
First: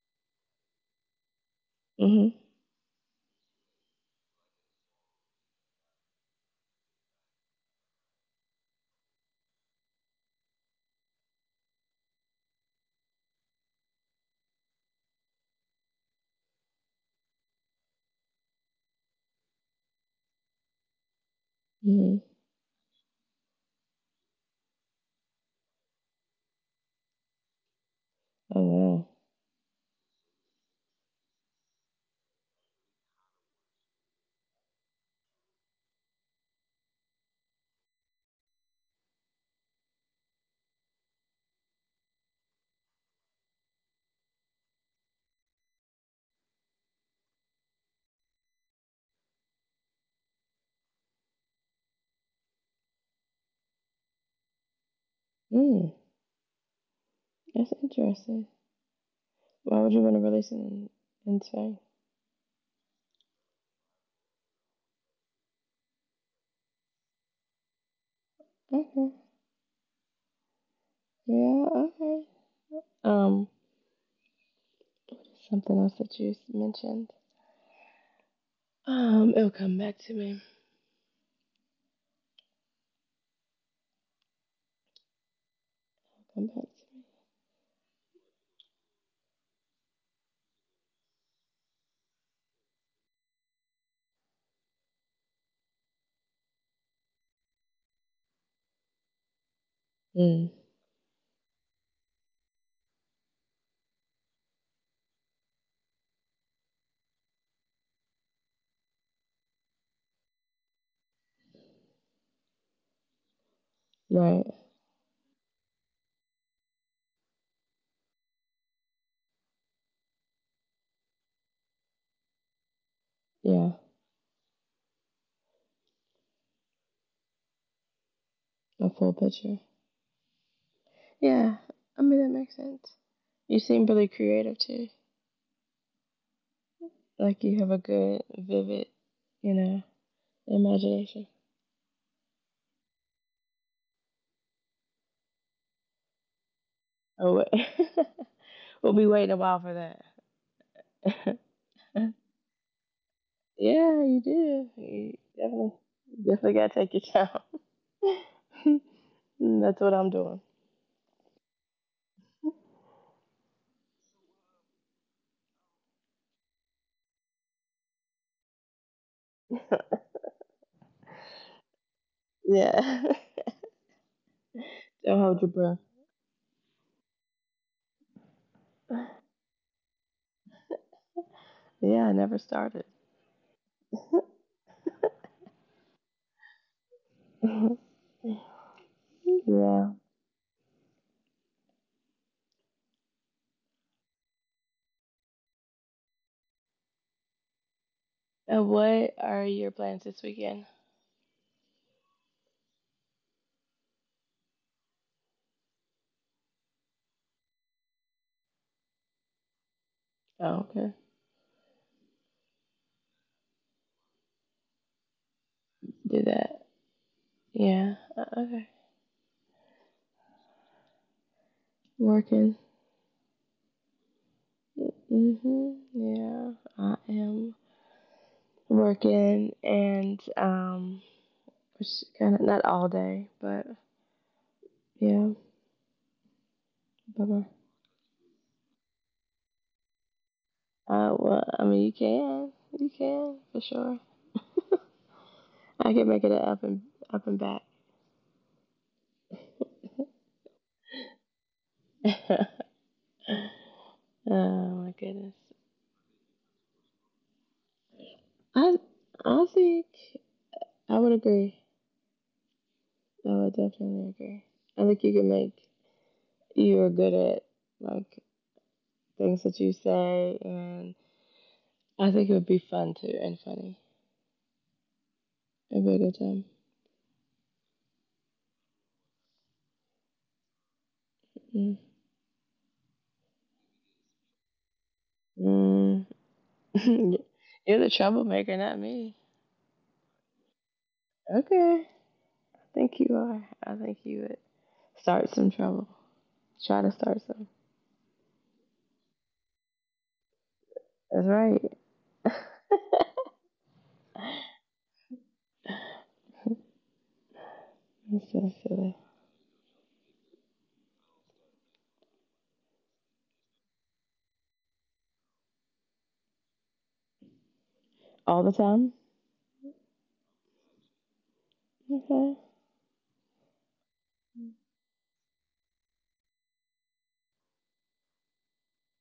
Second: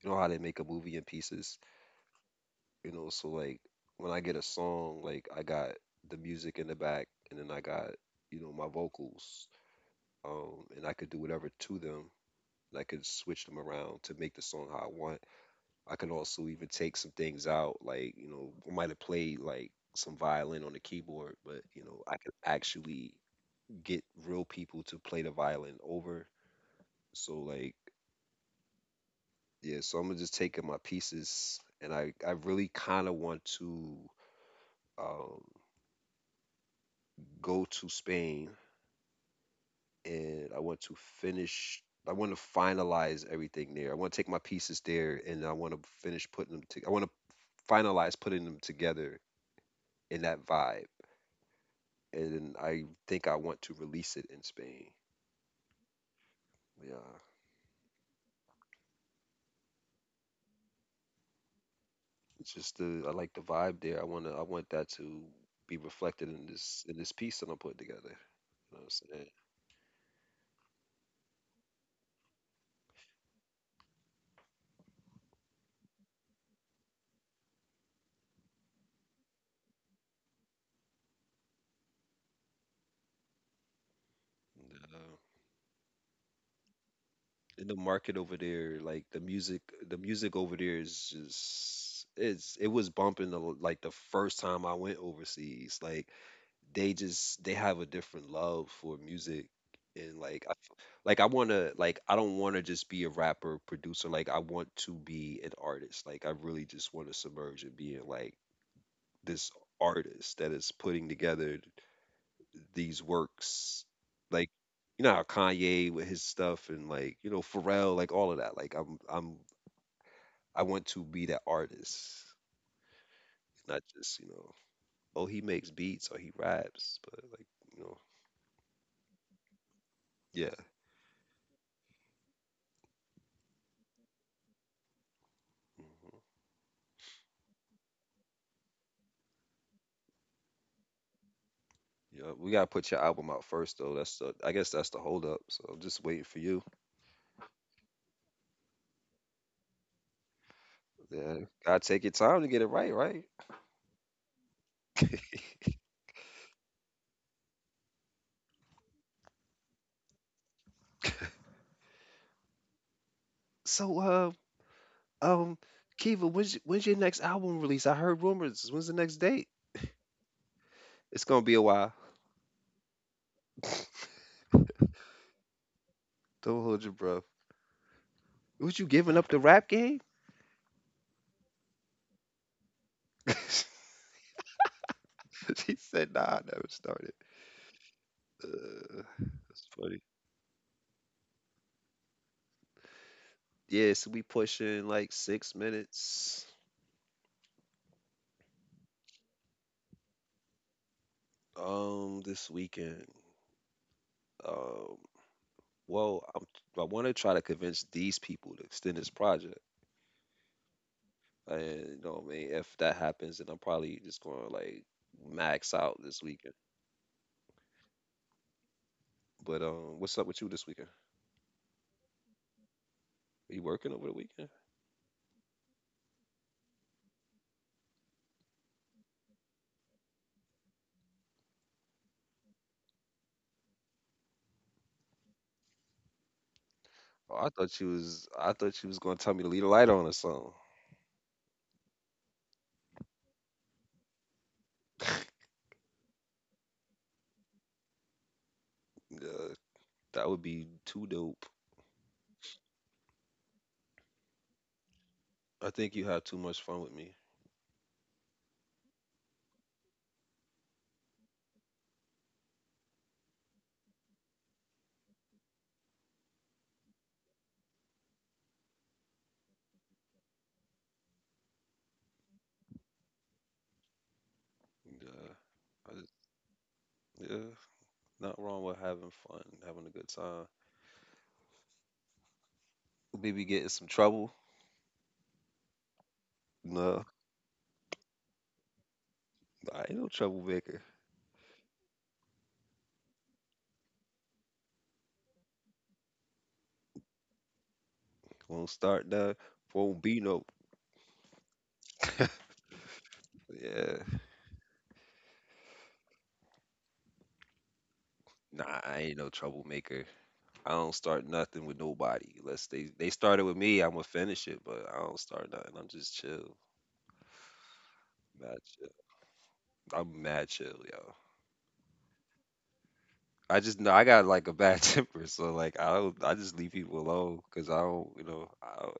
You know how they make a movie in pieces. Mhm. You know, so like when I get a song, like I got the music in the back, and then I got, you know, my vocals, um, and I could do whatever to them. And I could switch them around to make the song how I want. I can also even take some things out, like, you know, I might have played like some violin on the keyboard, but you know, I Mhm. can actually get real people to play the violin over. So like, Oh wow. yeah, so I'm gonna just taking my pieces, and I I really kind of want to, um, go to Spain, and I want to finish. I want to finalize everything there. I want to take my pieces there, and I want to finish putting them. To, I want to finalize putting them together in that vibe, and I think I want to release it in Spain. Mm. Yeah, That's interesting. Why would you want to release it in, in today? it's just the, I like the vibe there. I wanna I want that to be reflected in this in this piece that I'm putting together. You know what I'm Okay. saying? Yeah, okay. Um, something else that you mentioned. Um, it'll come back to me. And, uh, Come back in the market over there, like the music, the music over there is just, it's, it was bumping the, like the first time I went overseas. Like they just they have a different love for music and to like I, me. f- like I want to like I don't want to just be a rapper producer, like I want to be an artist. Like I really just want to submerge and be in like this artist that is putting together these works, Mm, like right. you know how Kanye with his stuff and like you know Pharrell, like all of that. Like I'm I'm I want to be that artist, Yeah. not just, you know, oh he makes beats or he raps, but like you know, A full picture. yeah, Yeah. I mean, that makes sense. You seem really creative too. mm-hmm. Like you have a good, vivid, you know, imagination. Yeah, we gotta put your album out first though. That's the, I guess that's the hold up. So I'm just waiting for you. Oh, wait. <laughs> we'll be waiting a while for that. Yeah, gotta take your <laughs> time to get it right, right? yeah, you do. You <laughs> definitely, definitely gotta take your time. <laughs> Mm, that's what I'm doing. so, uh, um, Kiva, when's y- when's your next album release? I heard rumors. When's the next date? It's gonna be a while. Yeah. <laughs> <laughs> Don't hold your breath. Don't hold your breath. Was you giving up the rap game? Yeah, I never started. <laughs> She said, "Nah, I never started." <laughs> Uh, that's yeah. funny. Yeah, so we pushing like six minutes. And what are your plans this weekend? Um, this weekend. Um, Well, I'm, I want to try to convince these people to extend this project. Oh, okay. And you know what I mean? If that happens, then I'm probably just going to like max out this Do weekend. that. Yeah. Uh, okay. But um, what's up with you this weekend? Working. Are you working over the weekend? Hmm. Yeah. I am working and, um, kind of not all day, but yeah. Oh, Bummer. I thought you was I thought you was going to tell me to leave the light on or something. Uh, well, I mean, you can. You can, for sure. <laughs> I can make it up and, up and back. Yeah, that would be too dope. <laughs> oh, my goodness. I think you had too much fun with me. I I think I would agree. I would definitely agree. I think you can make you're good at like things that you say, and I think it would be fun too and funny. Yeah, It'd be I a good just- time. yeah, not wrong with having fun, having a good time. Mm. Maybe get in some trouble. No, Mm. <laughs> you're the troublemaker, not me. I ain't no troublemaker. Okay, I think you are. I think you would start some trouble. Try to start some. Won't start nothing, won't be no. That's right. <laughs> That's <laughs> Yeah. so Nah, silly. I ain't no troublemaker. I don't start nothing with nobody. Unless they they started with me, I'ma finish it. But I don't start nothing. I'm just chill. All the Mad chill. time. I'm mad chill, yo. Okay. I just know I got like a bad <laughs> temper, so like I don't. I just leave people alone because I don't, you know, I don't,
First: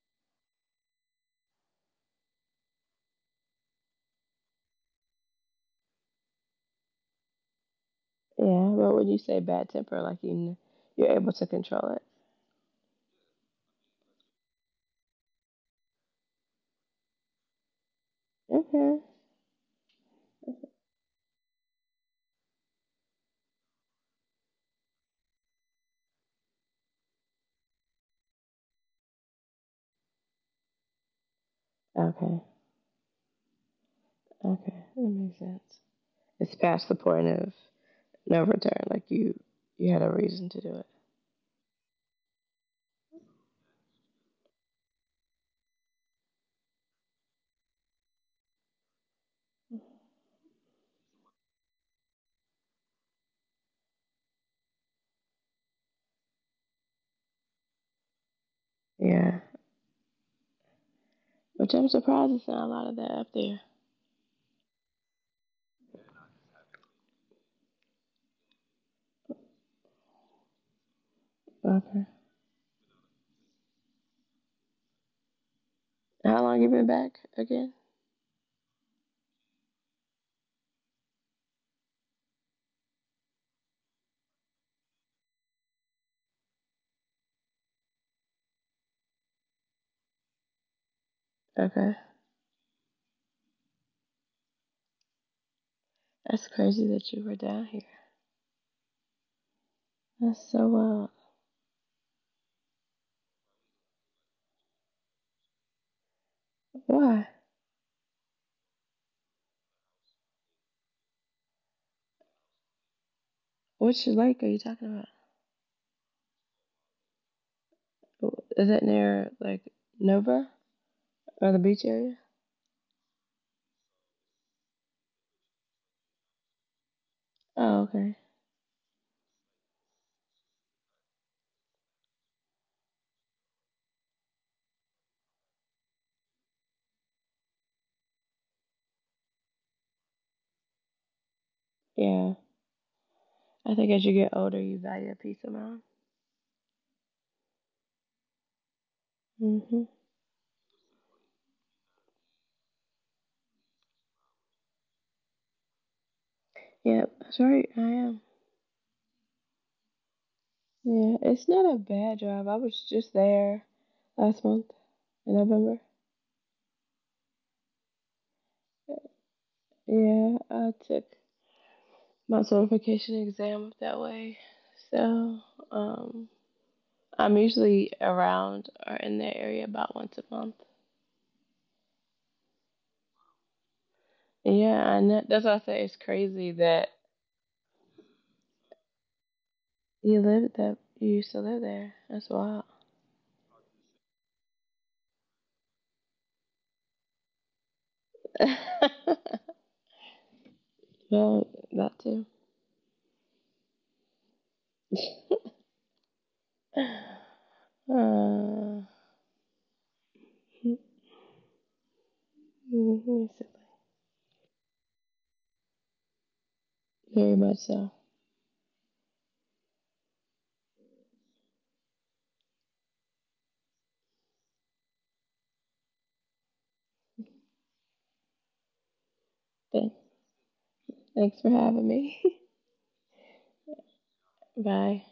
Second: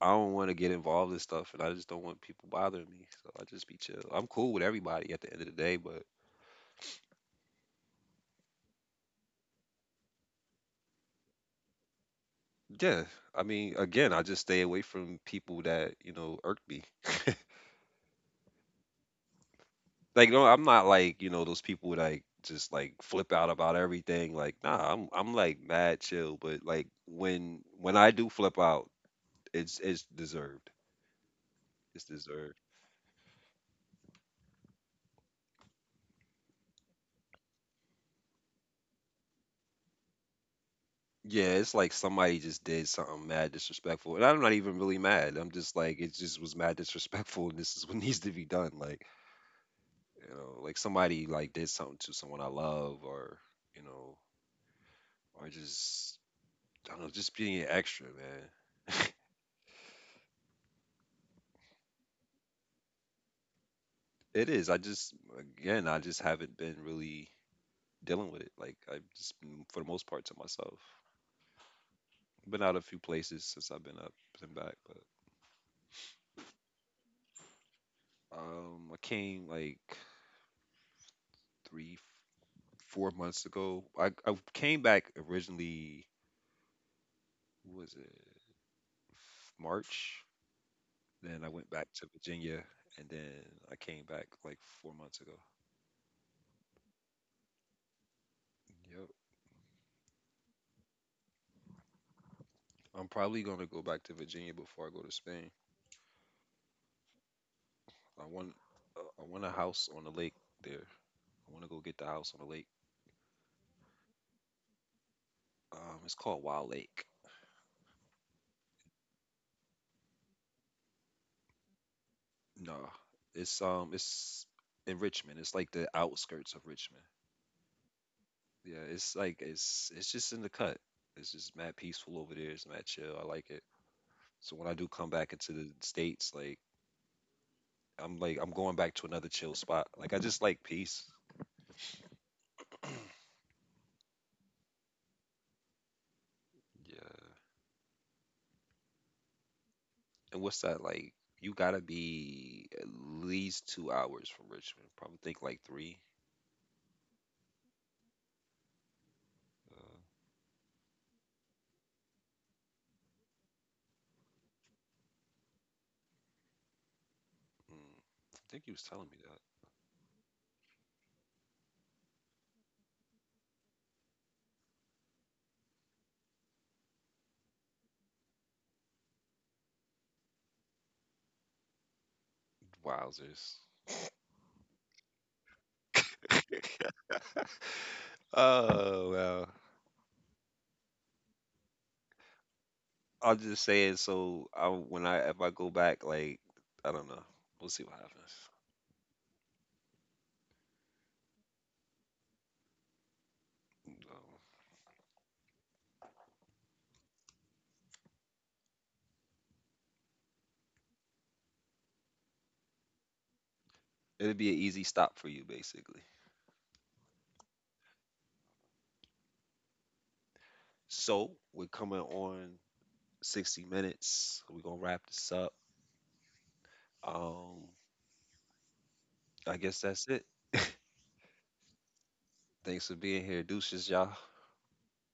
I don't want to get involved in stuff, and I just don't want people bothering me. So I just be chill. I'm cool with everybody at the end of the day, but Yeah, what would you say bad temper? Like you, kn- you're able to control it. yeah, I mean, again, I just stay away from people that, you know, irk me. <laughs> Okay. Like, no, I'm not like, you know, those people that like just like flip out about everything. Like, nah, I'm I'm like mad chill, but like when when I do flip out, it's it's deserved. It's Okay. deserved. Okay. That makes sense. It's past the point of no return. Like you, you had a reason to do it. Yeah, it's like somebody just did something mad disrespectful. And I'm not even really mad. I'm just like it just was mad <laughs> disrespectful and this is what needs to be done. Like, you know, like somebody like did something to someone I love, or you know, or just I don't know, just being extra, man. <laughs> Yeah. Which I'm surprised it's not a lot of that up there. It is. I just, again, I just haven't been really dealing with it. Like, I've just been, for the most part, to myself. Okay. Been out a few places since I've been up and back, but How long you been back again? um, I came like three, f- four months ago. I, I came back originally, what was it, March? Then I went back Okay. to Virginia, and then I came back like four months ago. That's crazy that you were down here. Yep. That's so wild. I'm probably gonna go back to Virginia before I go to Spain. Why? I want uh, I want a house on the lake there. I want to go get the house on the lake. Which lake are you talking about? Um, it's called Wild Lake. Is that near like Nova or the beach area? No, it's um, it's in Richmond. It's like the outskirts of Richmond. Oh, okay. Yeah, it's like it's it's just in the cut. It's just mad peaceful over there. It's mad chill. I like it. So when I do come back into the states, like I'm like I'm going back to another chill spot. Like I just like peace. Yeah. <clears throat> I think as you get older, you value a peace of mind. Yeah. Hmm. And what's that like? You gotta be at least two hours from Richmond. Probably think like three. Yep, that's right. I am. Yeah, it's not a bad job. I was just there last month in November. Mm, I think he was telling me that. Yeah, I took my certification exam that way. So, um, I'm usually around or in that area about once a month. Wowzers. Yeah, and that, that's why I say it's crazy that <laughs> Oh well, you lived that you used to live there. That's wild. I will just say it. So I, when I if I go back, like I don't know, we'll see what happens. <laughs> well, that too. Um, Uh, hmm. Mhm. It'd be an easy stop for you, basically. Very much so. So we're coming on sixty minutes. We're gonna wrap this up. Um, I guess But that's it. <laughs> thanks for having me. Thanks for being here, deuces, y'all. <laughs> Bye.